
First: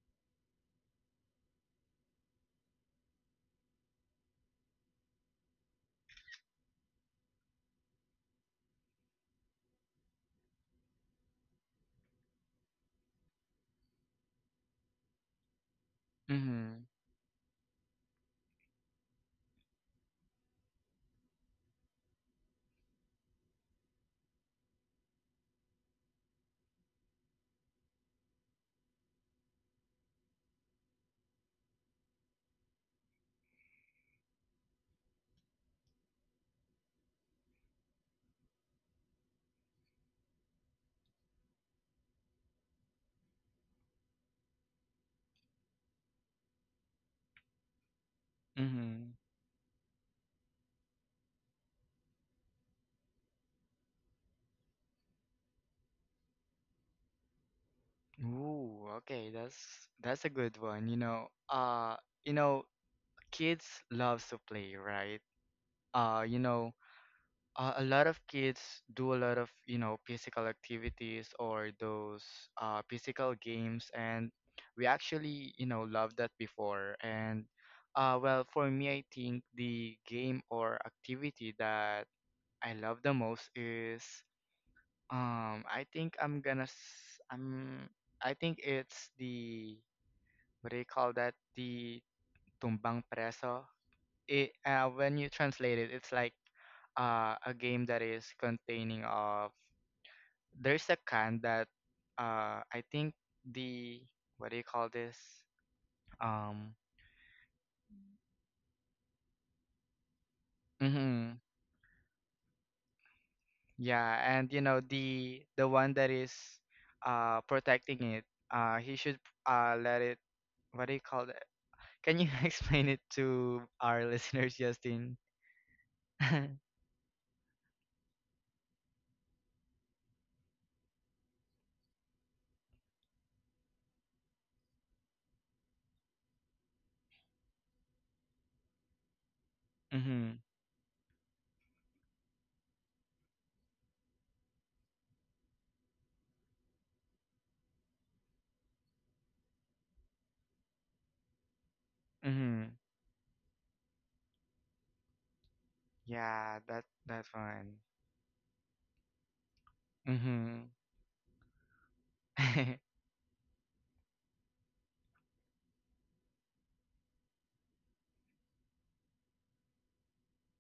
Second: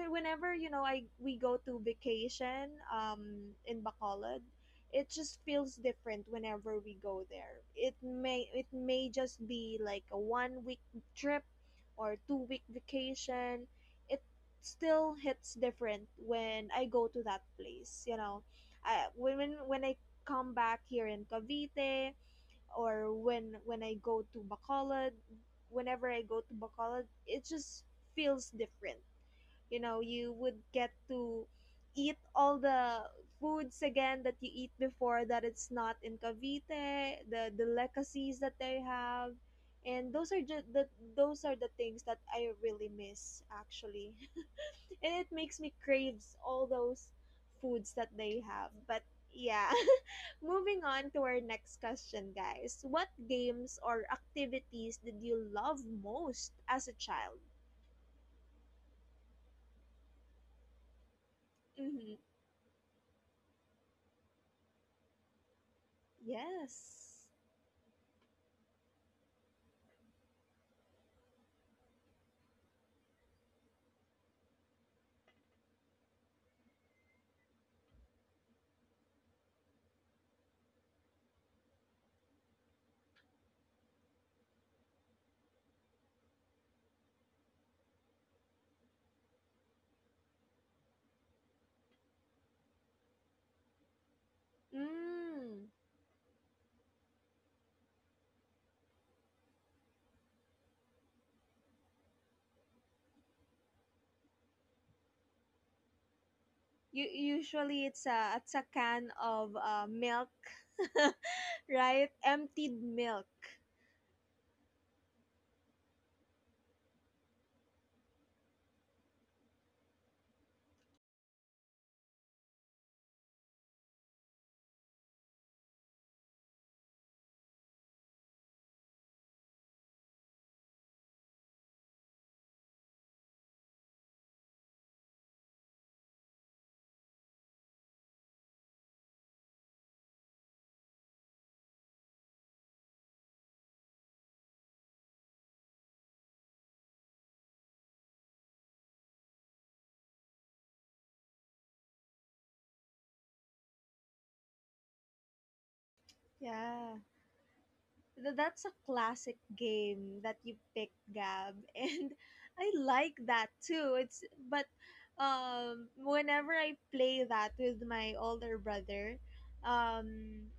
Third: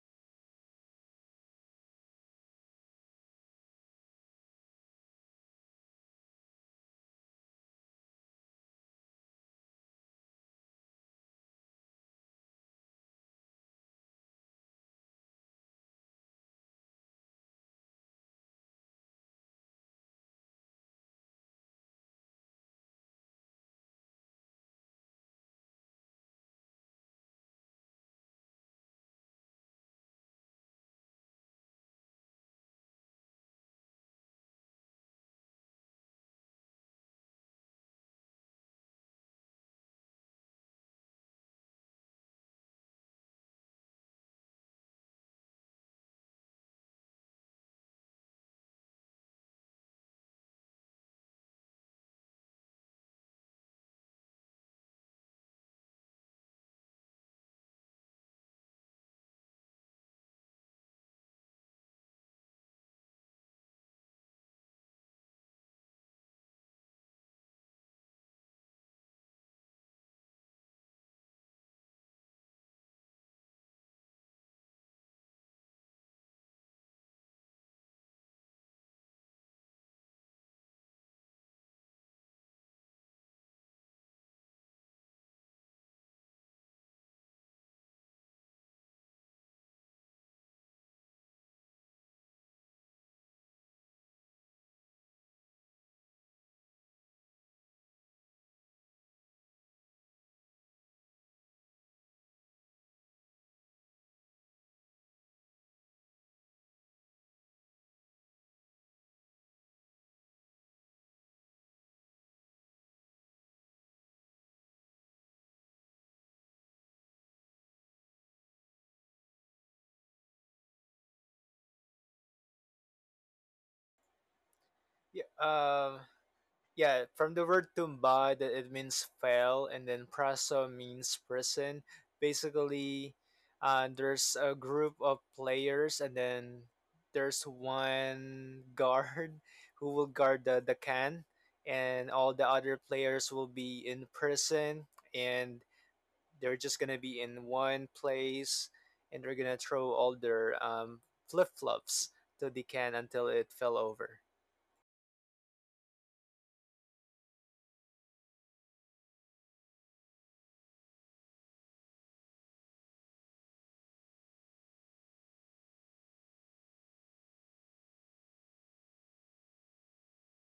Speaker 1: whenever I we go to vacation in Bacolod, it just feels different whenever we go there. It may just be like a 1 week trip or 2 week vacation. It still hits different
Speaker 2: Mhm.
Speaker 1: when
Speaker 2: Mhm.
Speaker 1: I
Speaker 2: <laughs>
Speaker 1: go to that place. You know, I when I come back here in Cavite, or when I go to Bacolod, whenever I go to Bacolod, it just feels different. You know, you would get to eat all the foods again that you eat before, that it's not in Cavite, the delicacies that they have. And those are the things that I really miss, actually. <laughs> And it makes me craves all those foods that they have. But yeah. <laughs> Moving on to our next question, guys: what games or activities did you love most as a child?
Speaker 2: Ooh, okay, that's a good one.
Speaker 1: Mm-hmm.
Speaker 2: You know, Kids loves to play, right? Uh, you know,
Speaker 1: Yes.
Speaker 2: a lot of kids do a lot of, physical activities or those physical games, and we actually, loved that before. And well, for me, I think the game or activity that I love the most is I think I'm gonna s- I'm I think it's the, what do you call that, the tumbang preso. It, when you
Speaker 1: Mm.
Speaker 2: translate it, it's like a game that is containing of there's a can that I think the, what do you call this, um
Speaker 1: You, usually it's a can of milk,
Speaker 2: mhm,
Speaker 1: <laughs> right? Emptied milk.
Speaker 2: yeah, and the one that is protecting it, he should let it, what do you call that? Can you <laughs> explain it to our listeners, Justin?
Speaker 3: Yeah,
Speaker 2: <laughs>
Speaker 3: um, Yeah, from the word tumba that it means fell, and then praso means prison. Basically, there's a group of players, and then there's one guard <laughs> who will
Speaker 2: Mm-hmm.
Speaker 3: guard the can, and all the other players will be in prison, and they're just gonna be in one place, and they're gonna throw all their flip flops to the
Speaker 2: Mm-hmm.
Speaker 3: can until it fell over.
Speaker 2: Yeah, that
Speaker 1: Yeah.
Speaker 2: that one.
Speaker 1: That's a classic game that you
Speaker 2: Mm-hmm.
Speaker 1: pick, Gab, <laughs> and I
Speaker 2: <laughs>
Speaker 1: like that too. It's, but whenever I play that with my older brother, um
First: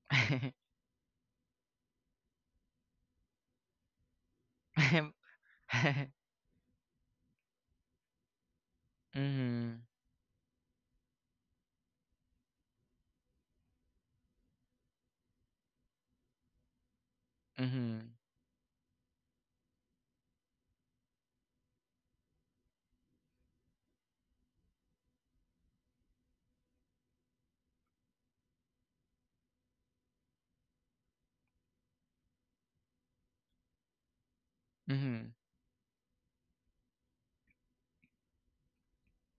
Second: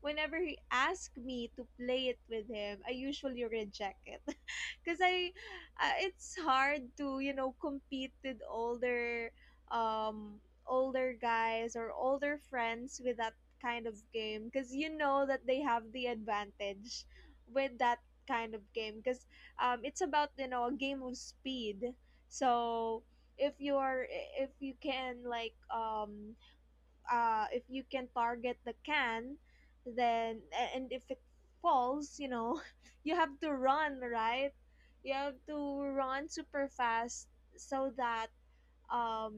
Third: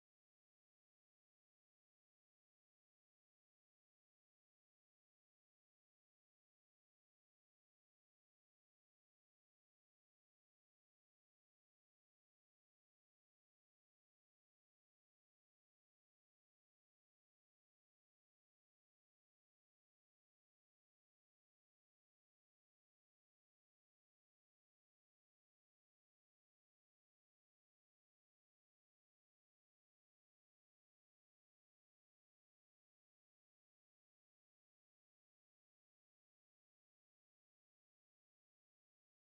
Speaker 1: whenever he asks me to play it with him, I usually reject it. <laughs> Because I, it's hard to, you know, compete with older,
Speaker 2: Mm-hmm.
Speaker 1: um, older guys or older friends with that kind of game. Because you know that they have the advantage with that
Speaker 2: Mm-hmm.
Speaker 1: kind of game. Because it's about, you know, a game of speed. So if you are, if you can like if you can target the can, then and if it falls, you know, <laughs> you have to run, right? You
Speaker 2: Mm-hmm.
Speaker 1: have to run super fast so that um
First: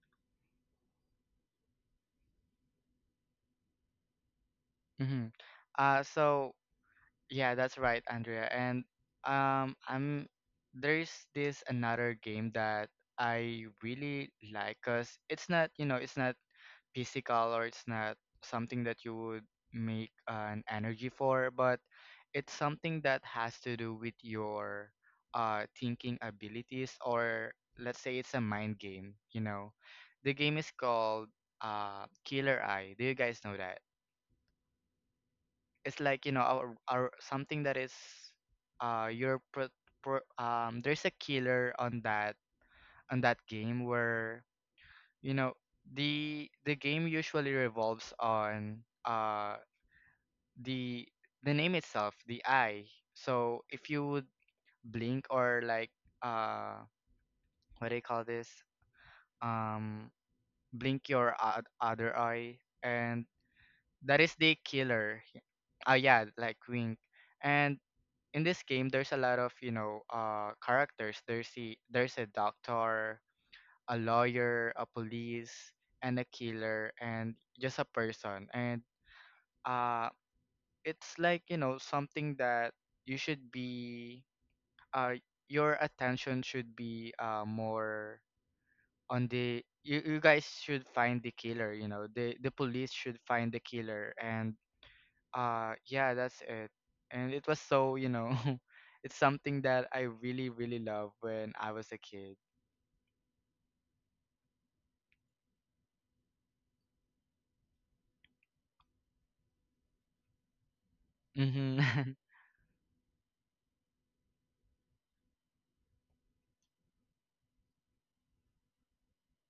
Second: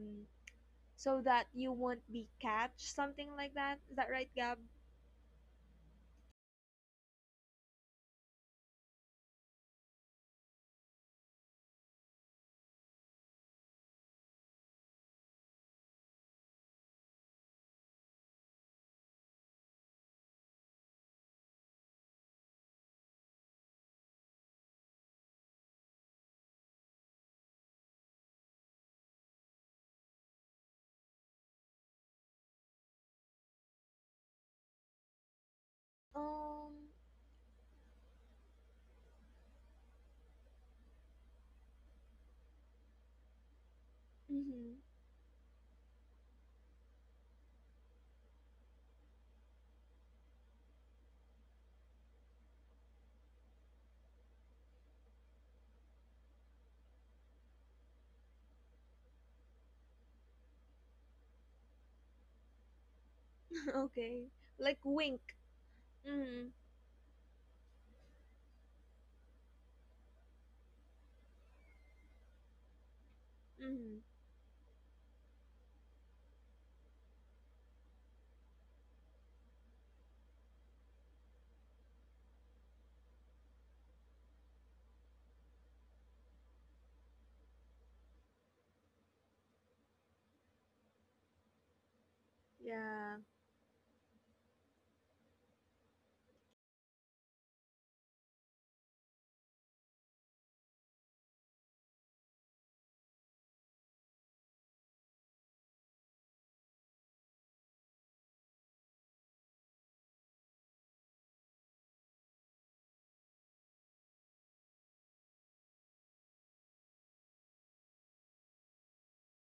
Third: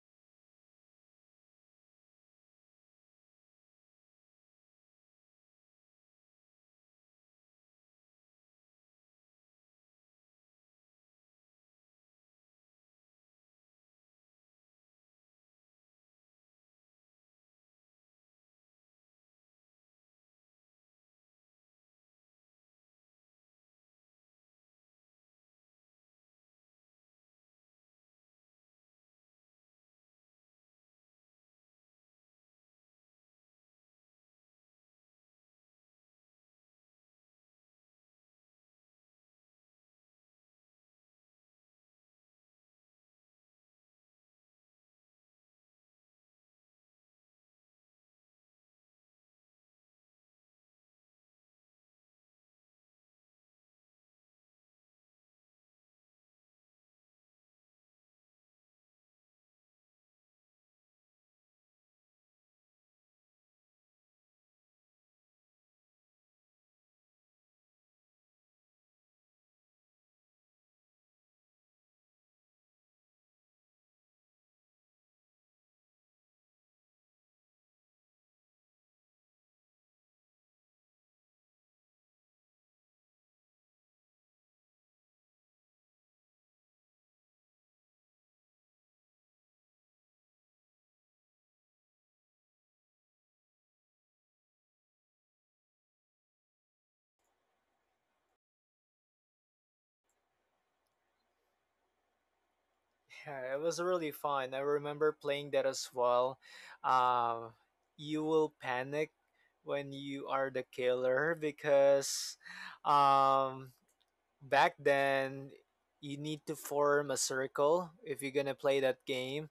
Speaker 1: so that you won't be catch, something like that. Is that right, Gab?
Speaker 2: Mm-hmm. So, yeah, that's right, Andrea. And I'm there's this another game that I really like because it's not, it's not physical, or it's not something that you would make an energy for, but it's something that has to do with your thinking abilities, or let's say it's a mind game. The game is called Killer Eye. Do you guys know that? It's like, our,
Speaker 1: um
Speaker 2: our something that is your there's a killer on that game where
Speaker 1: mhm.
Speaker 2: you know the game usually revolves on uh the the name itself, the eye, so if you would blink or like uh what do you call this, um blink your other eye, and
Speaker 1: <laughs>
Speaker 2: that
Speaker 1: Okay.
Speaker 2: is the
Speaker 1: Like wink.
Speaker 2: killer. Yeah,
Speaker 1: Mm-hmm.
Speaker 2: like wink. And in this game there's a lot of, characters, there's there's a doctor, a
Speaker 1: Mm-hmm.
Speaker 2: lawyer, a police, and a killer, and just a person, and uh it's like, something that you should be uh your attention should be more on you guys should find the killer, the police
Speaker 1: Yeah,
Speaker 2: should find the killer, and yeah, that's it. And it was so, <laughs> it's something that I really, really loved when I was a kid.
Speaker 3: Yeah, it was really fun. I remember playing that as well. Um, you will panic when you are the killer
Speaker 2: Mm-hmm. <laughs>
Speaker 3: because um, back then you need to form a circle if you're gonna play that game.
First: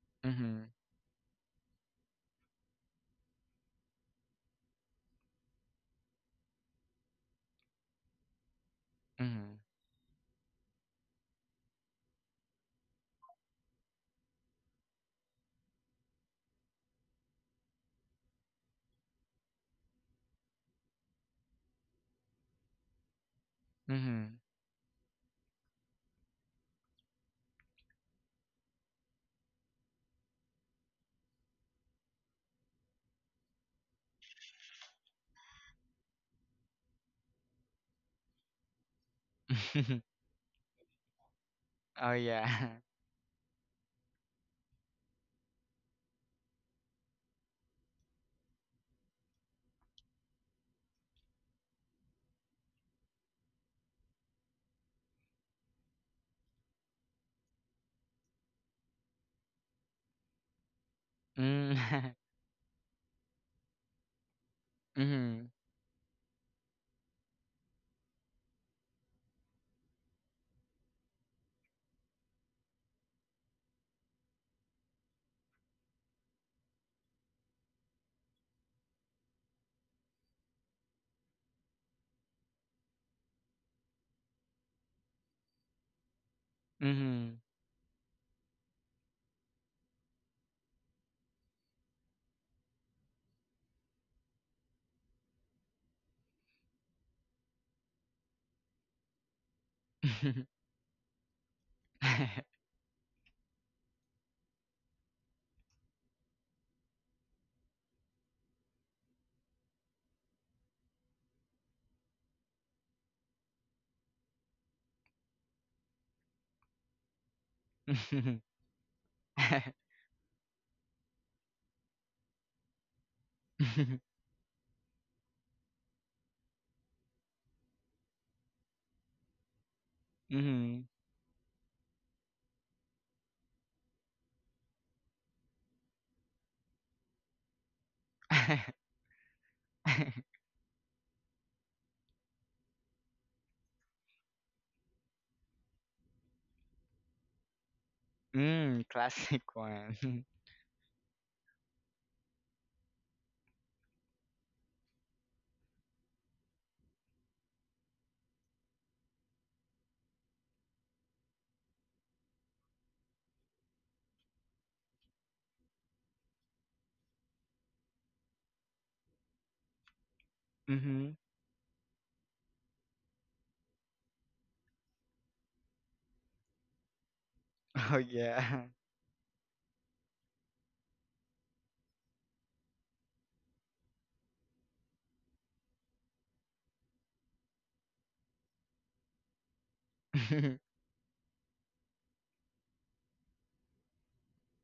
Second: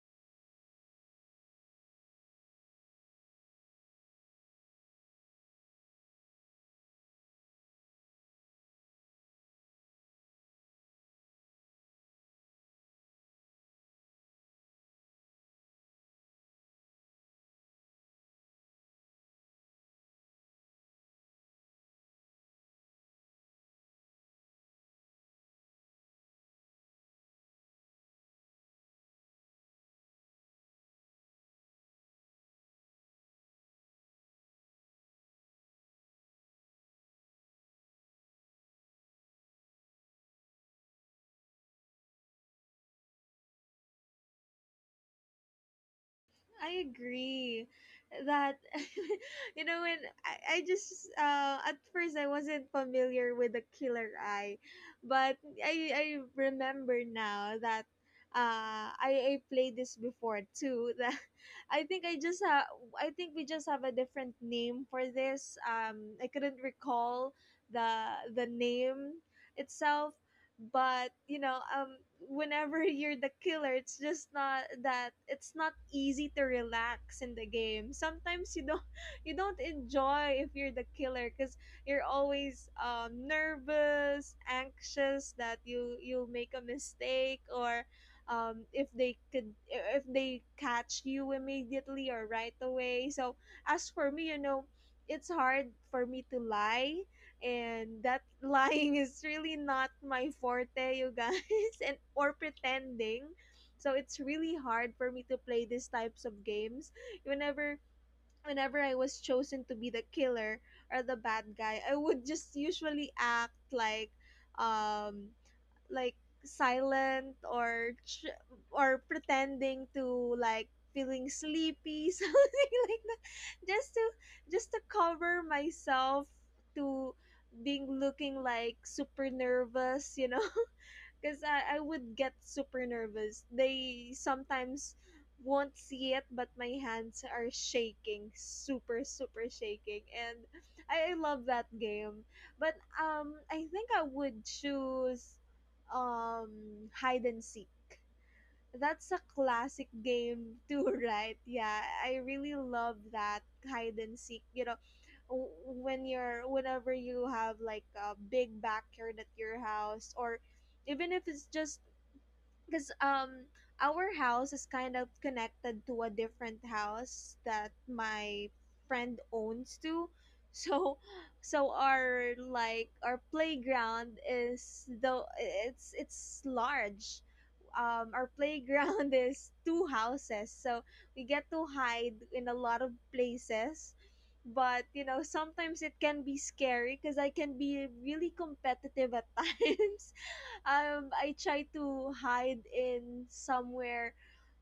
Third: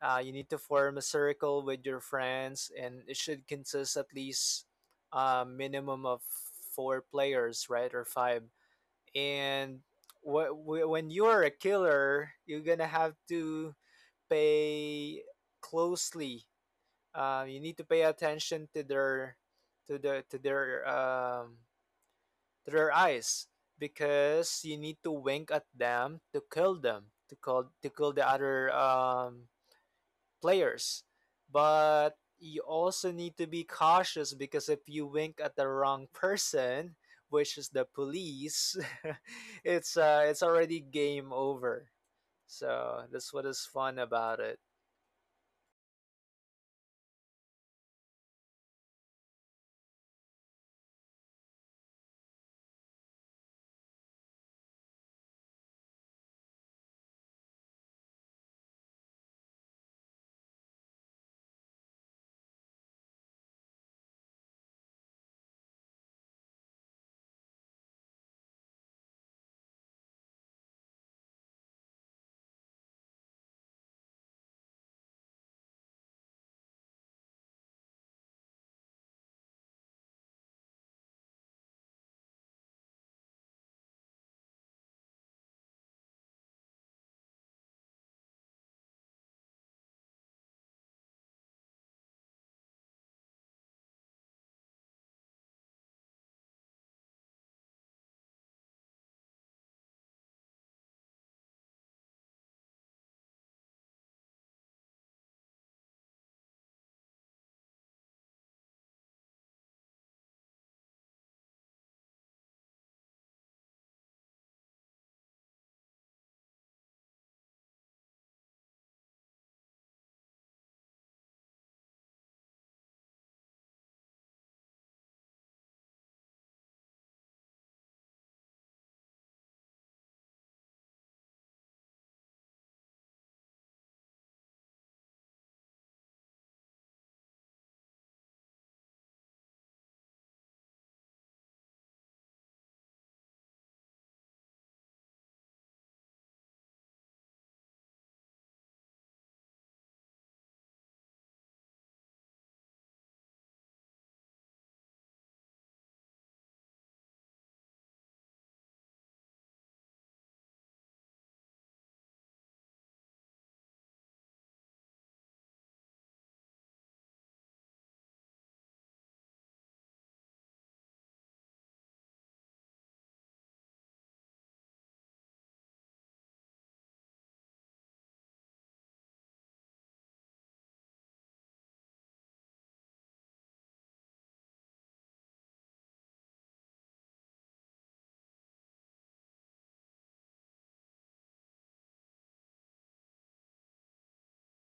Speaker 3: You need to
Speaker 2: Mm-hmm.
Speaker 3: form a circle with your friends, and it should consist at least a minimum of four players, right, or five.
Speaker 2: Mm-hmm.
Speaker 3: And when you are a killer, you're gonna have to pay closely. You need to pay attention to their to their eyes,
Speaker 2: Mm-hmm.
Speaker 3: because you need to wink at them to kill them, to kill the other players. But you also need to be cautious, because if you wink at the wrong <laughs> person, which is the police, <laughs>
Speaker 2: <laughs>
Speaker 3: it's already game over.
Speaker 2: Oh yeah. <laughs>
Speaker 3: So that's what is fun about it.
Speaker 1: I agree that <laughs> you know when I just, at first I wasn't familiar with the killer eye, but I remember now that I played this before too. <laughs> that
Speaker 2: Mm.
Speaker 1: I think I
Speaker 2: <laughs>
Speaker 1: just I think we just have a different name for
Speaker 2: Mm-hmm.
Speaker 1: this. I couldn't recall the the name itself. But you know, whenever you're the killer, it's just not that, it's not easy to relax in the game. Sometimes you don't <laughs> you don't enjoy if you're the killer, because you're always nervous, anxious that you you'll make a
Speaker 2: Mm-hmm.
Speaker 1: mistake, or if they could, if they catch you immediately or right away. So as for me, you know, it's hard for me to lie, and that <laughs> lying is really not my forte, you guys. <laughs> And, or pretending. So it's really hard for me to play these types of games. whenever Whenever I was chosen to be the killer or the bad guy, I would just usually act like um like silent,
Speaker 2: Mm-hmm.
Speaker 1: or pretending to like feeling sleepy, <laughs> something like that. Just to
Speaker 2: <laughs>
Speaker 1: just to cover myself, to being looking like super nervous, you know.
Speaker 2: Mm-hmm.
Speaker 1: Because I would get super nervous. They sometimes won't see it, but my hands are shaking,
Speaker 2: <laughs>
Speaker 1: super, super shaking. And I love that game. But I think I would choose hide and seek.
Speaker 2: Mm,
Speaker 1: That's a
Speaker 2: classic
Speaker 1: classic
Speaker 2: one. <laughs>
Speaker 1: game too, <laughs> right? Yeah, I really love that, hide and seek. You know, whenever you have like a big backyard at your house, or even if it's just, because our house is kind of connected to a different house that my friend owns too. <laughs> So,
Speaker 2: Mm-hmm.
Speaker 1: so our, like our playground, is though it's large.
Speaker 2: Oh
Speaker 1: Our
Speaker 2: yeah.
Speaker 1: playground <laughs> is two houses, so we get to hide in a lot of places. But you know, sometimes it can be scary because I can be really competitive at <laughs> times.
Speaker 2: <laughs>
Speaker 1: I try to hide in somewhere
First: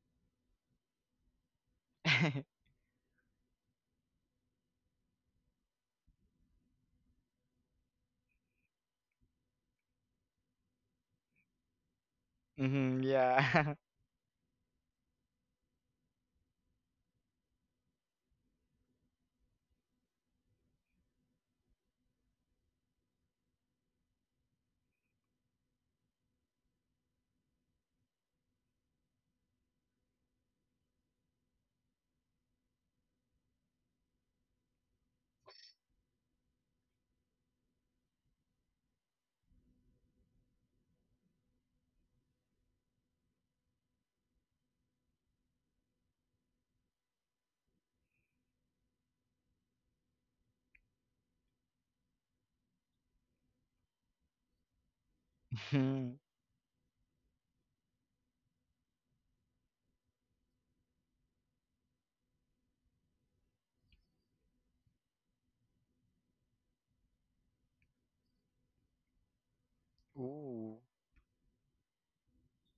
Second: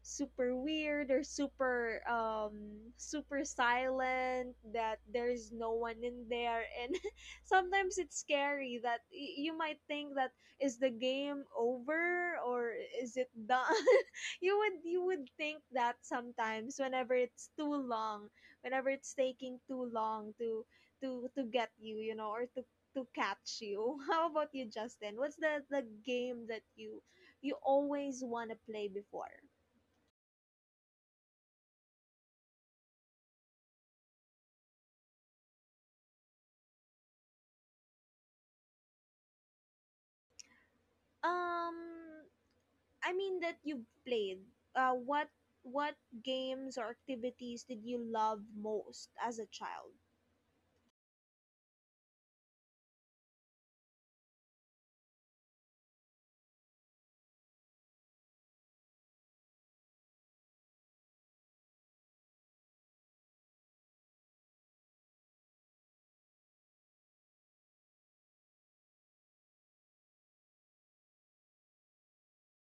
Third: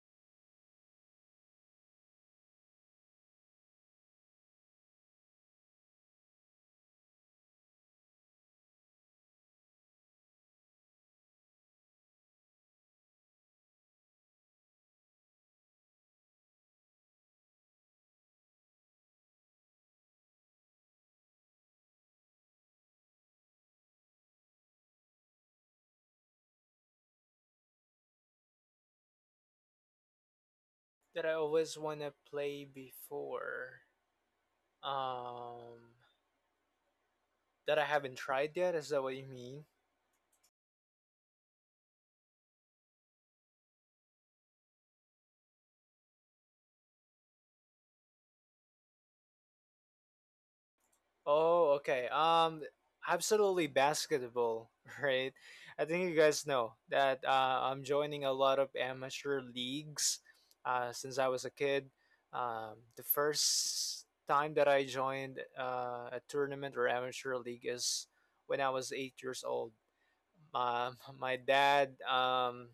Speaker 1: super weird, or super super silent, that there's no one in there. And <laughs> sometimes it's scary that you might think that, is the game over, or
Speaker 2: Mm-hmm.
Speaker 1: is it done?
Speaker 2: Yeah.
Speaker 1: <laughs> You would think that sometimes whenever it's too long, whenever it's taking too long to to get you, you know, or to catch you. <laughs> How about you, Justin? What's the game that you always want to play before?
Speaker 3: That I always want to play before. Um, that I haven't tried yet. Is that what you mean?
Speaker 1: Um, I mean that you've played. Uh, what what games or activities did you love most as a child?
Speaker 3: Oh, okay. Absolutely basketball, <laughs> right?
Speaker 2: <laughs>
Speaker 3: I think
Speaker 2: Mm-hmm.
Speaker 3: you guys know that I'm joining a lot of amateur leagues since I was a kid. The first time that I joined a tournament or amateur league is when I was 8 years old.
Speaker 2: Ooh.
Speaker 3: <laughs> My dad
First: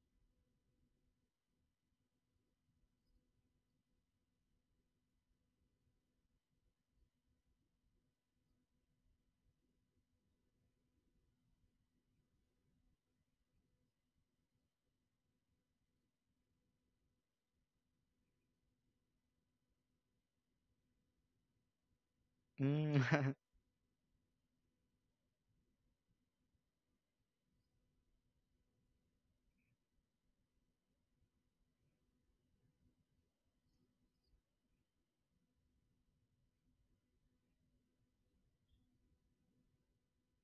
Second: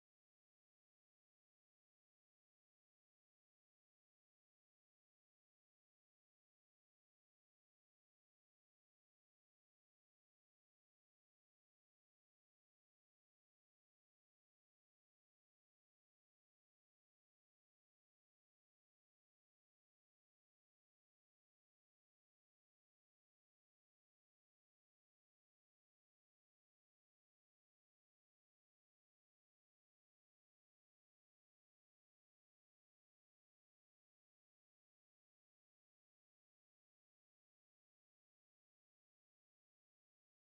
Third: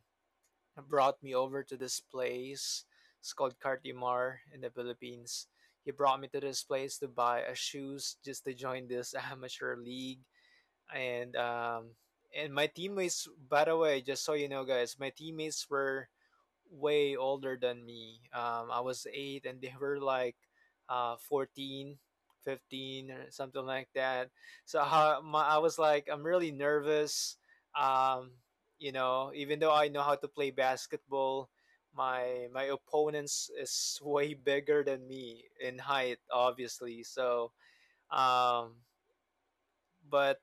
Speaker 3: brought me over to this place. It's called Cartimar in the Philippines. He brought me to this place to buy a shoes just to join this <laughs> amateur league. And um, and my teammates, by the way, just so you know, guys, my teammates were way older than me. I was eight and they were like 14, 15, or
Speaker 2: Mm. <laughs>
Speaker 3: something like that. So <laughs> I was like, I'm really nervous. Um, you know, even though I know how to play basketball, my opponents is <laughs> way bigger than me in height, obviously. So, um, but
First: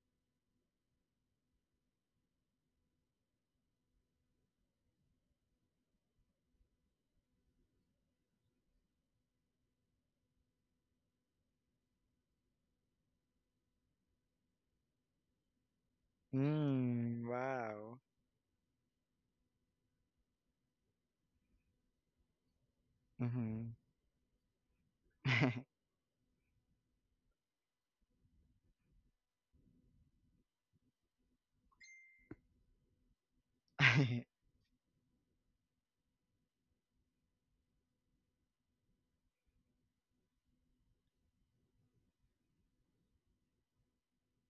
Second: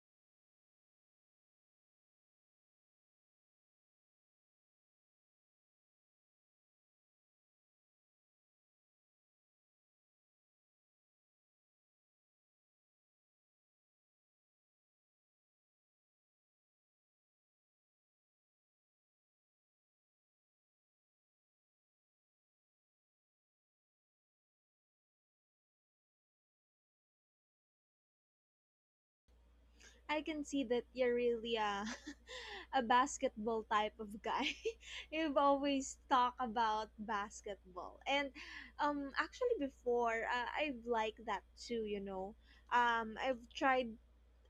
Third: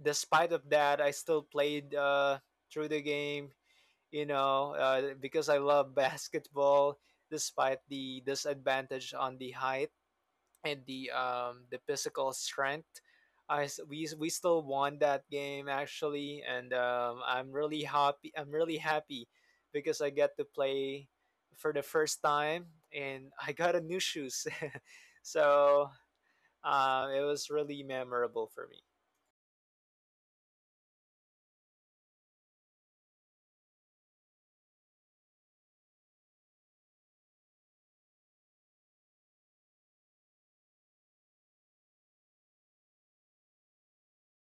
Speaker 3: despite of that, I still played through the game, you know, because I love <laughs> basketball despite the disadvantage on the height and the physical strength. I s- we still won that game actually, and
Speaker 2: Mm,
Speaker 3: I'm really
Speaker 2: wow.
Speaker 3: happy. I'm really happy because I get to play for the first time, and <laughs> I
Speaker 2: Mm-hmm.
Speaker 3: got a new shoes, <laughs> so it was really memorable for me.
Speaker 1: I can see that you're really a <laughs> a basketball type
Speaker 2: <laughs>
Speaker 1: of guy. <laughs> You've always talk about basketball. And actually before, I've liked that too. You know, um, I've tried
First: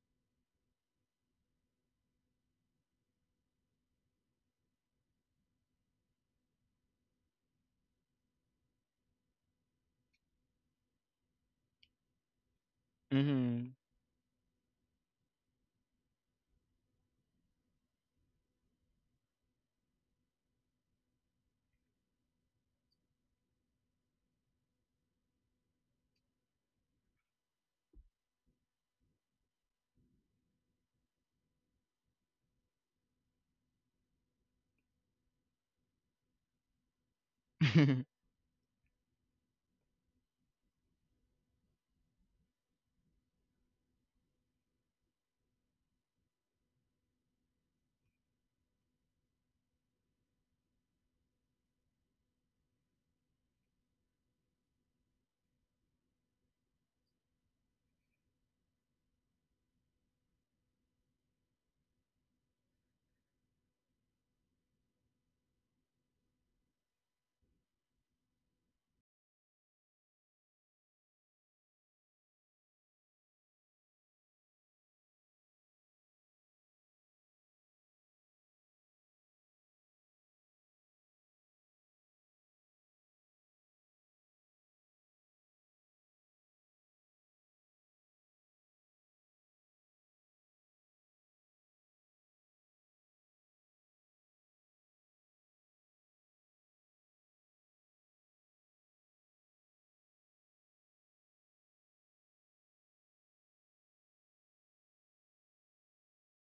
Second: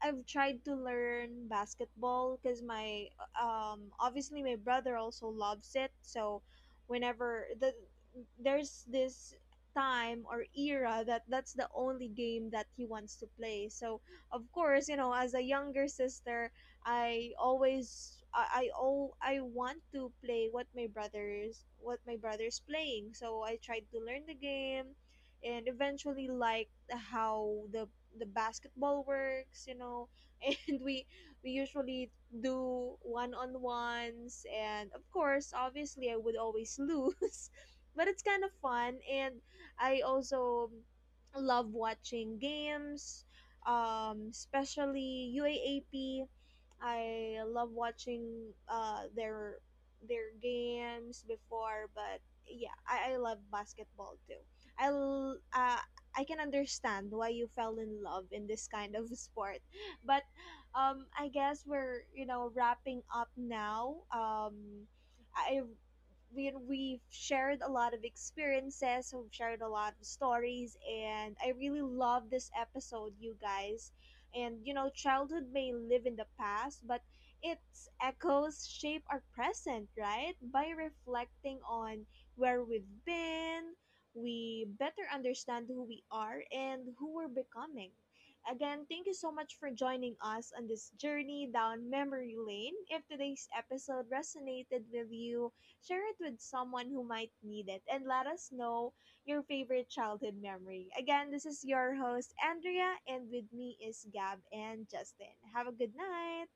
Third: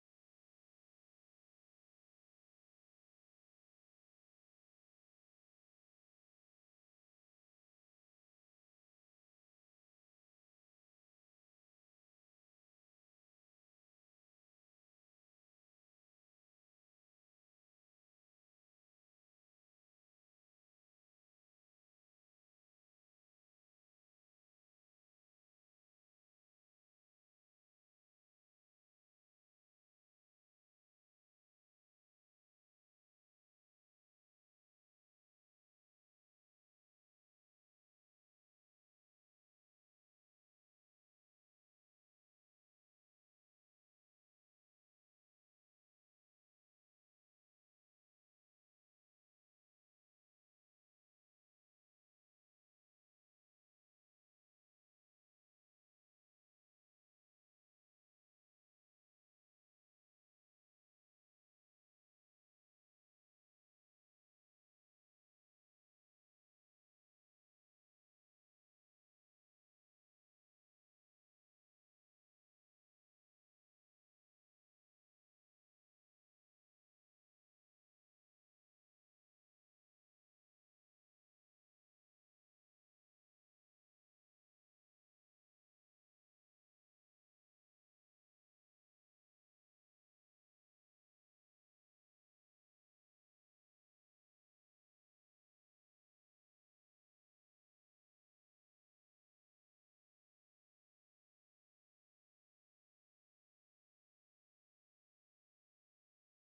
Speaker 1: I've tried to learn basketball because my, obviously my brother also loves it. So whenever the there's this time or era that that's the only game that he wants to
Speaker 2: Mm-hmm.
Speaker 1: play. So of course, you know, as a younger sister, I always I, al- I want to play what my brothers what my brother's playing. So I tried to learn the game, and eventually, like how the basketball works, you know. <laughs> And we usually do one-on-ones, and of course, obviously, I would always lose. <laughs> But
Speaker 2: <laughs>
Speaker 1: it's kind of fun. And I also love watching games, especially UAAP. I love watching uh their their games before. But yeah, I love basketball too. I'll I can understand why you fell in love in this kind of sport. But I guess we're, you know, wrapping up now. I we we've shared a lot of experiences, we've shared a lot of stories, and I really love this episode, you guys. And you know, childhood may live in the past, but its echoes shape our present, right? By reflecting on where we've been, we better understand who we are and who we're becoming. Again, thank you so much for joining us on this journey down memory lane. If today's episode resonated with you, share it with someone who might need it, and let us know your favorite childhood memory. Again, this is your host, Andrea, and with me is Gab and Justin. Have a good night.